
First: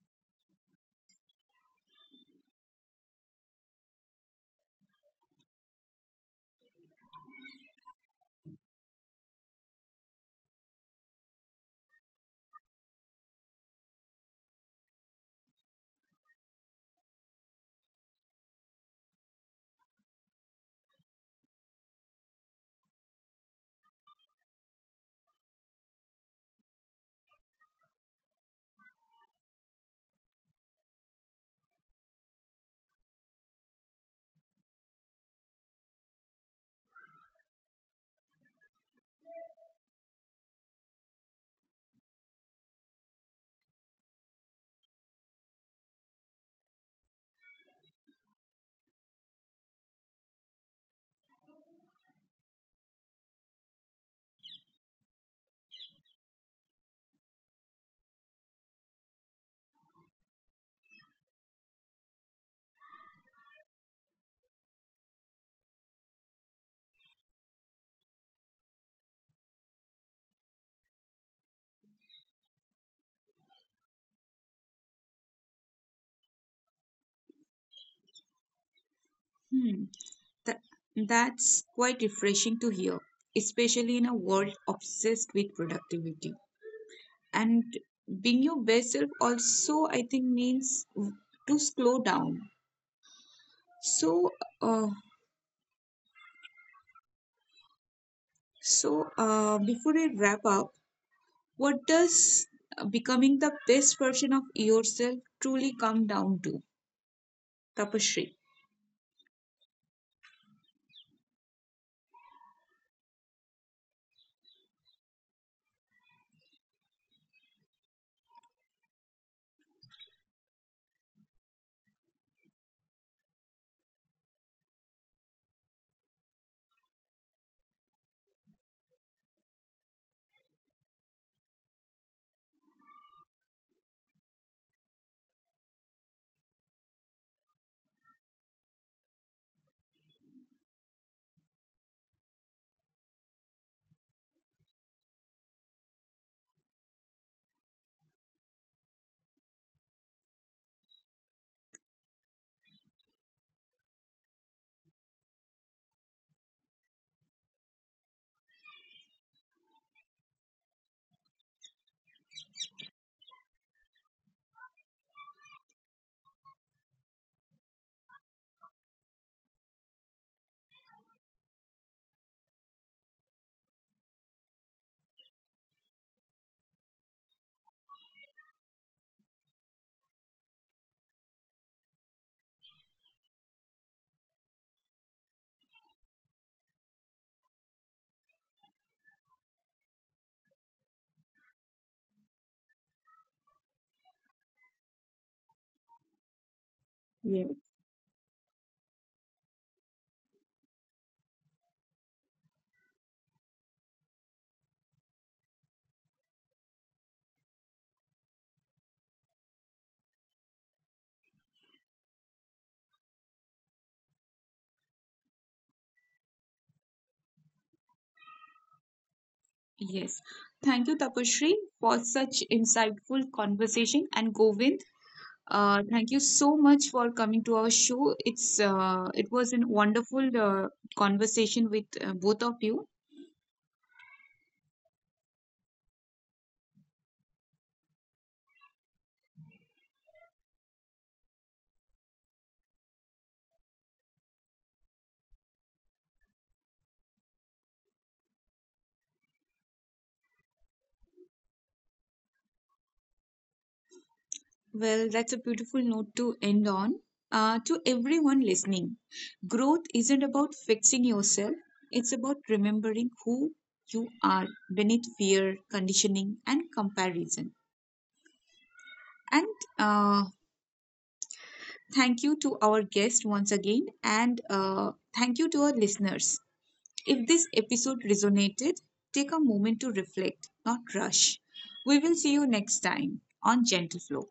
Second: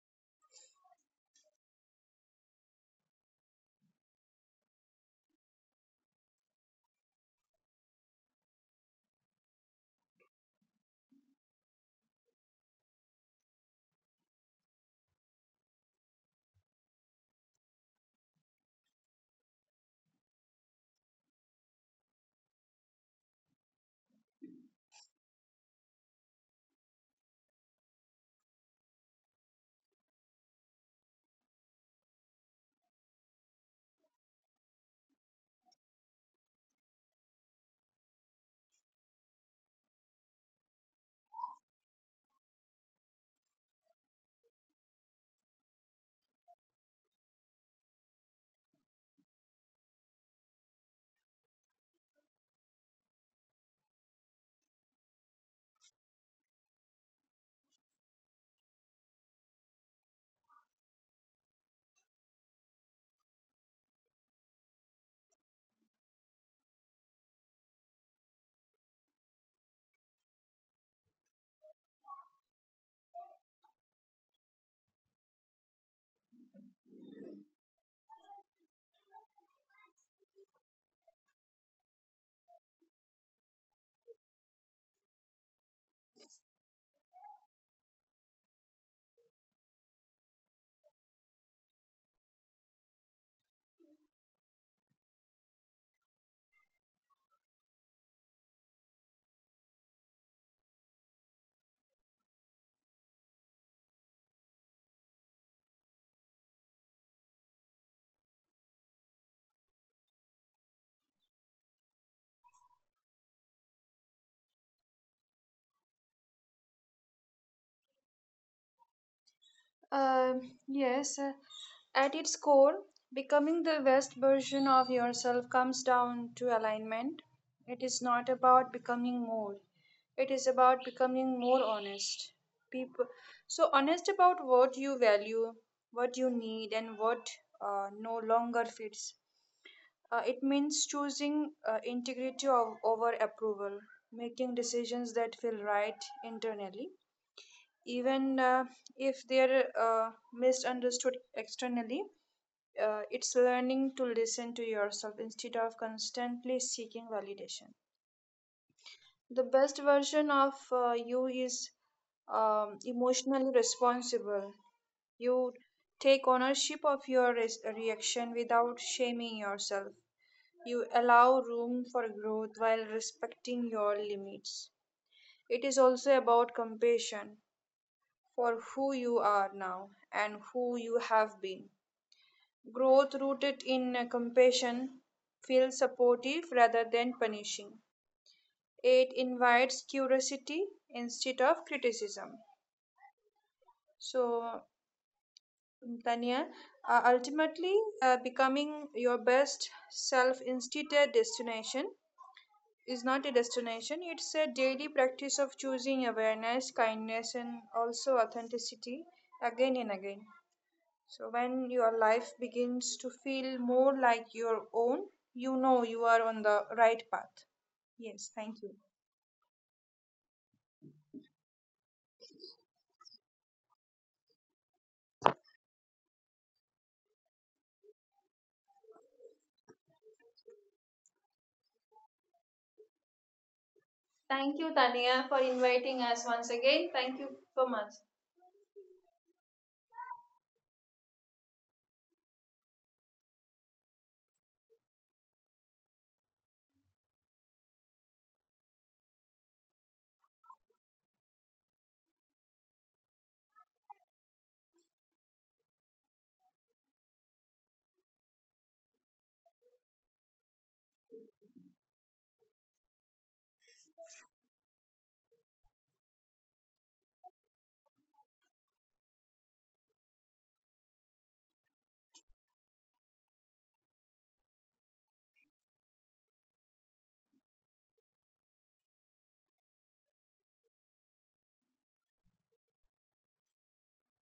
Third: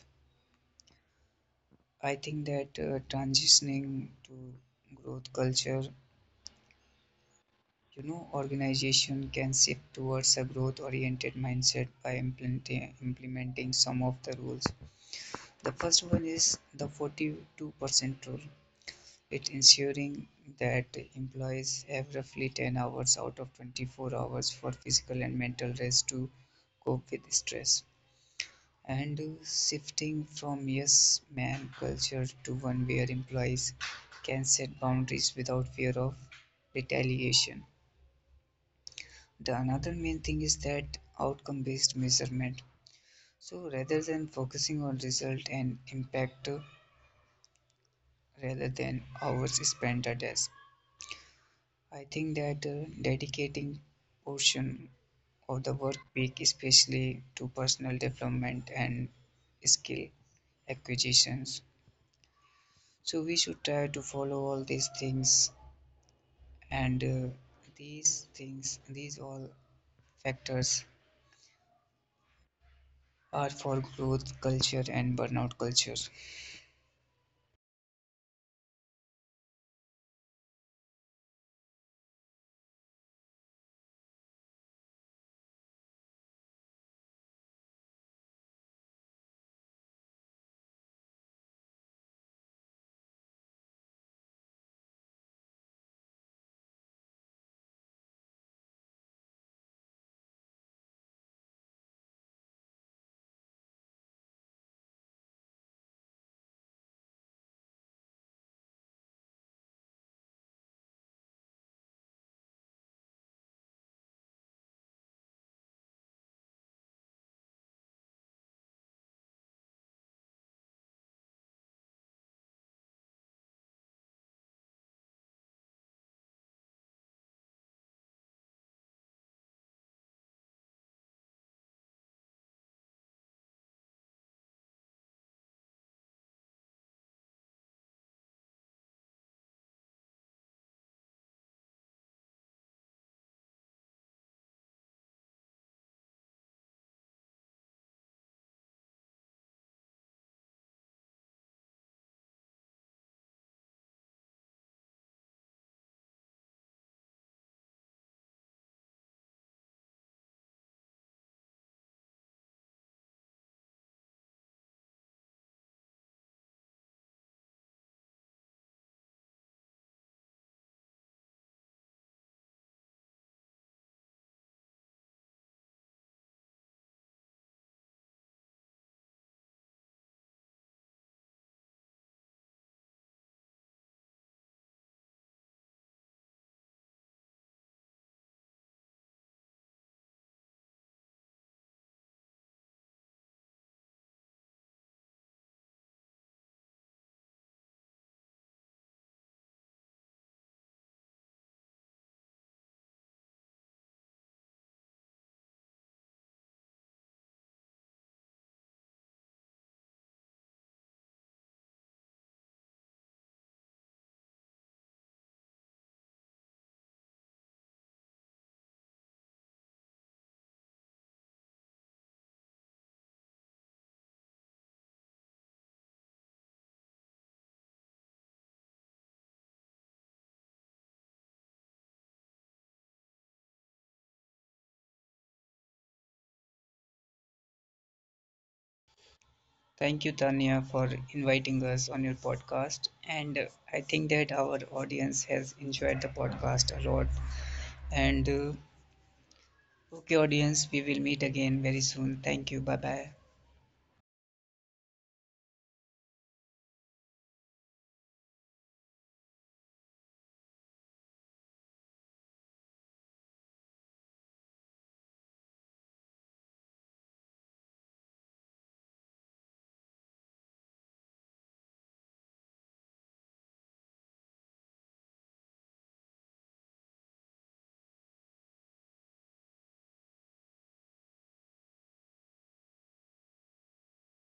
[SPEAKER 3] I think that transitioning to growth culture, you know, organization can shift towards a growth oriented mindset by implementing some of the rules. The first one is the 42% rule. It ensuring that employees have roughly 10 hours out of 24 hours for physical and mental rest to cope with stress. And shifting from yes man culture to one where employees can set boundaries without fear of retaliation. The another main thing is that outcome based measurement. So rather than focusing on result and impact, rather than hours spent at desk. I think that dedicating portion of the work week, especially to personal development and skill acquisitions. So we should try to follow all these things, and these all factors are for growth culture and burnout culture.
[SPEAKER 1] Hmm. That's quite refreshing to hear, especially in a world obsessed with productivity. And being your best self also, I think, means to slow down. So, uh, so, before I wrap up, what does becoming the best version of yourself truly come down to, Tapashri?
[SPEAKER 2] um, yes. uh, At its core, becoming the best version of yourself comes down to alignment. It is not about becoming more, it is about becoming more honest. People, so honest about what you value, what you need, and what no longer fits. It means choosing integrity of, over approval, making decisions that feel right internally even if they're misunderstood externally. It's learning to listen to yourself instead of constantly seeking validation. The best version of you is emotionally responsible. You take ownership of your reaction without shaming yourself. You allow room for growth while respecting your limits. It is also about compassion for who you are now and who you have been. Growth rooted in compassion feels supportive rather than punishing. It invites curiosity instead of criticism. So, Tanya, uh,
[SPEAKER 1] Yes.
[SPEAKER 2] ultimately, uh, becoming your best self instead a destination is not a destination, it's a daily practice of choosing awareness, kindness, and also authenticity again and again. So, when your life begins to feel more like your own, you know you are on the right path. Yes, thank you.
[SPEAKER 1] Yes. Thank you, Tapashri, for such insightful conversation. And Govind, thank you so much for coming to our show. It was a wonderful conversation with both of you.
[SPEAKER 2] Thank you, Tania, for inviting us once again. Thank you so much.
[SPEAKER 3] Thank you, Tanya, for inviting us on your podcast. And I think that our audience has enjoyed the podcast a lot. And okay, audience, we will meet again very soon. Thank you. Bye bye.
[SPEAKER 1] Well, that's a beautiful note to end on. To everyone listening, growth isn't about fixing yourself. It's about remembering who you are beneath fear, conditioning, and comparison. And uh, thank you to our guest once again, and thank you to our listeners. If this episode resonated, take a moment to reflect, not rush. We will see you next time on Gentle Flow.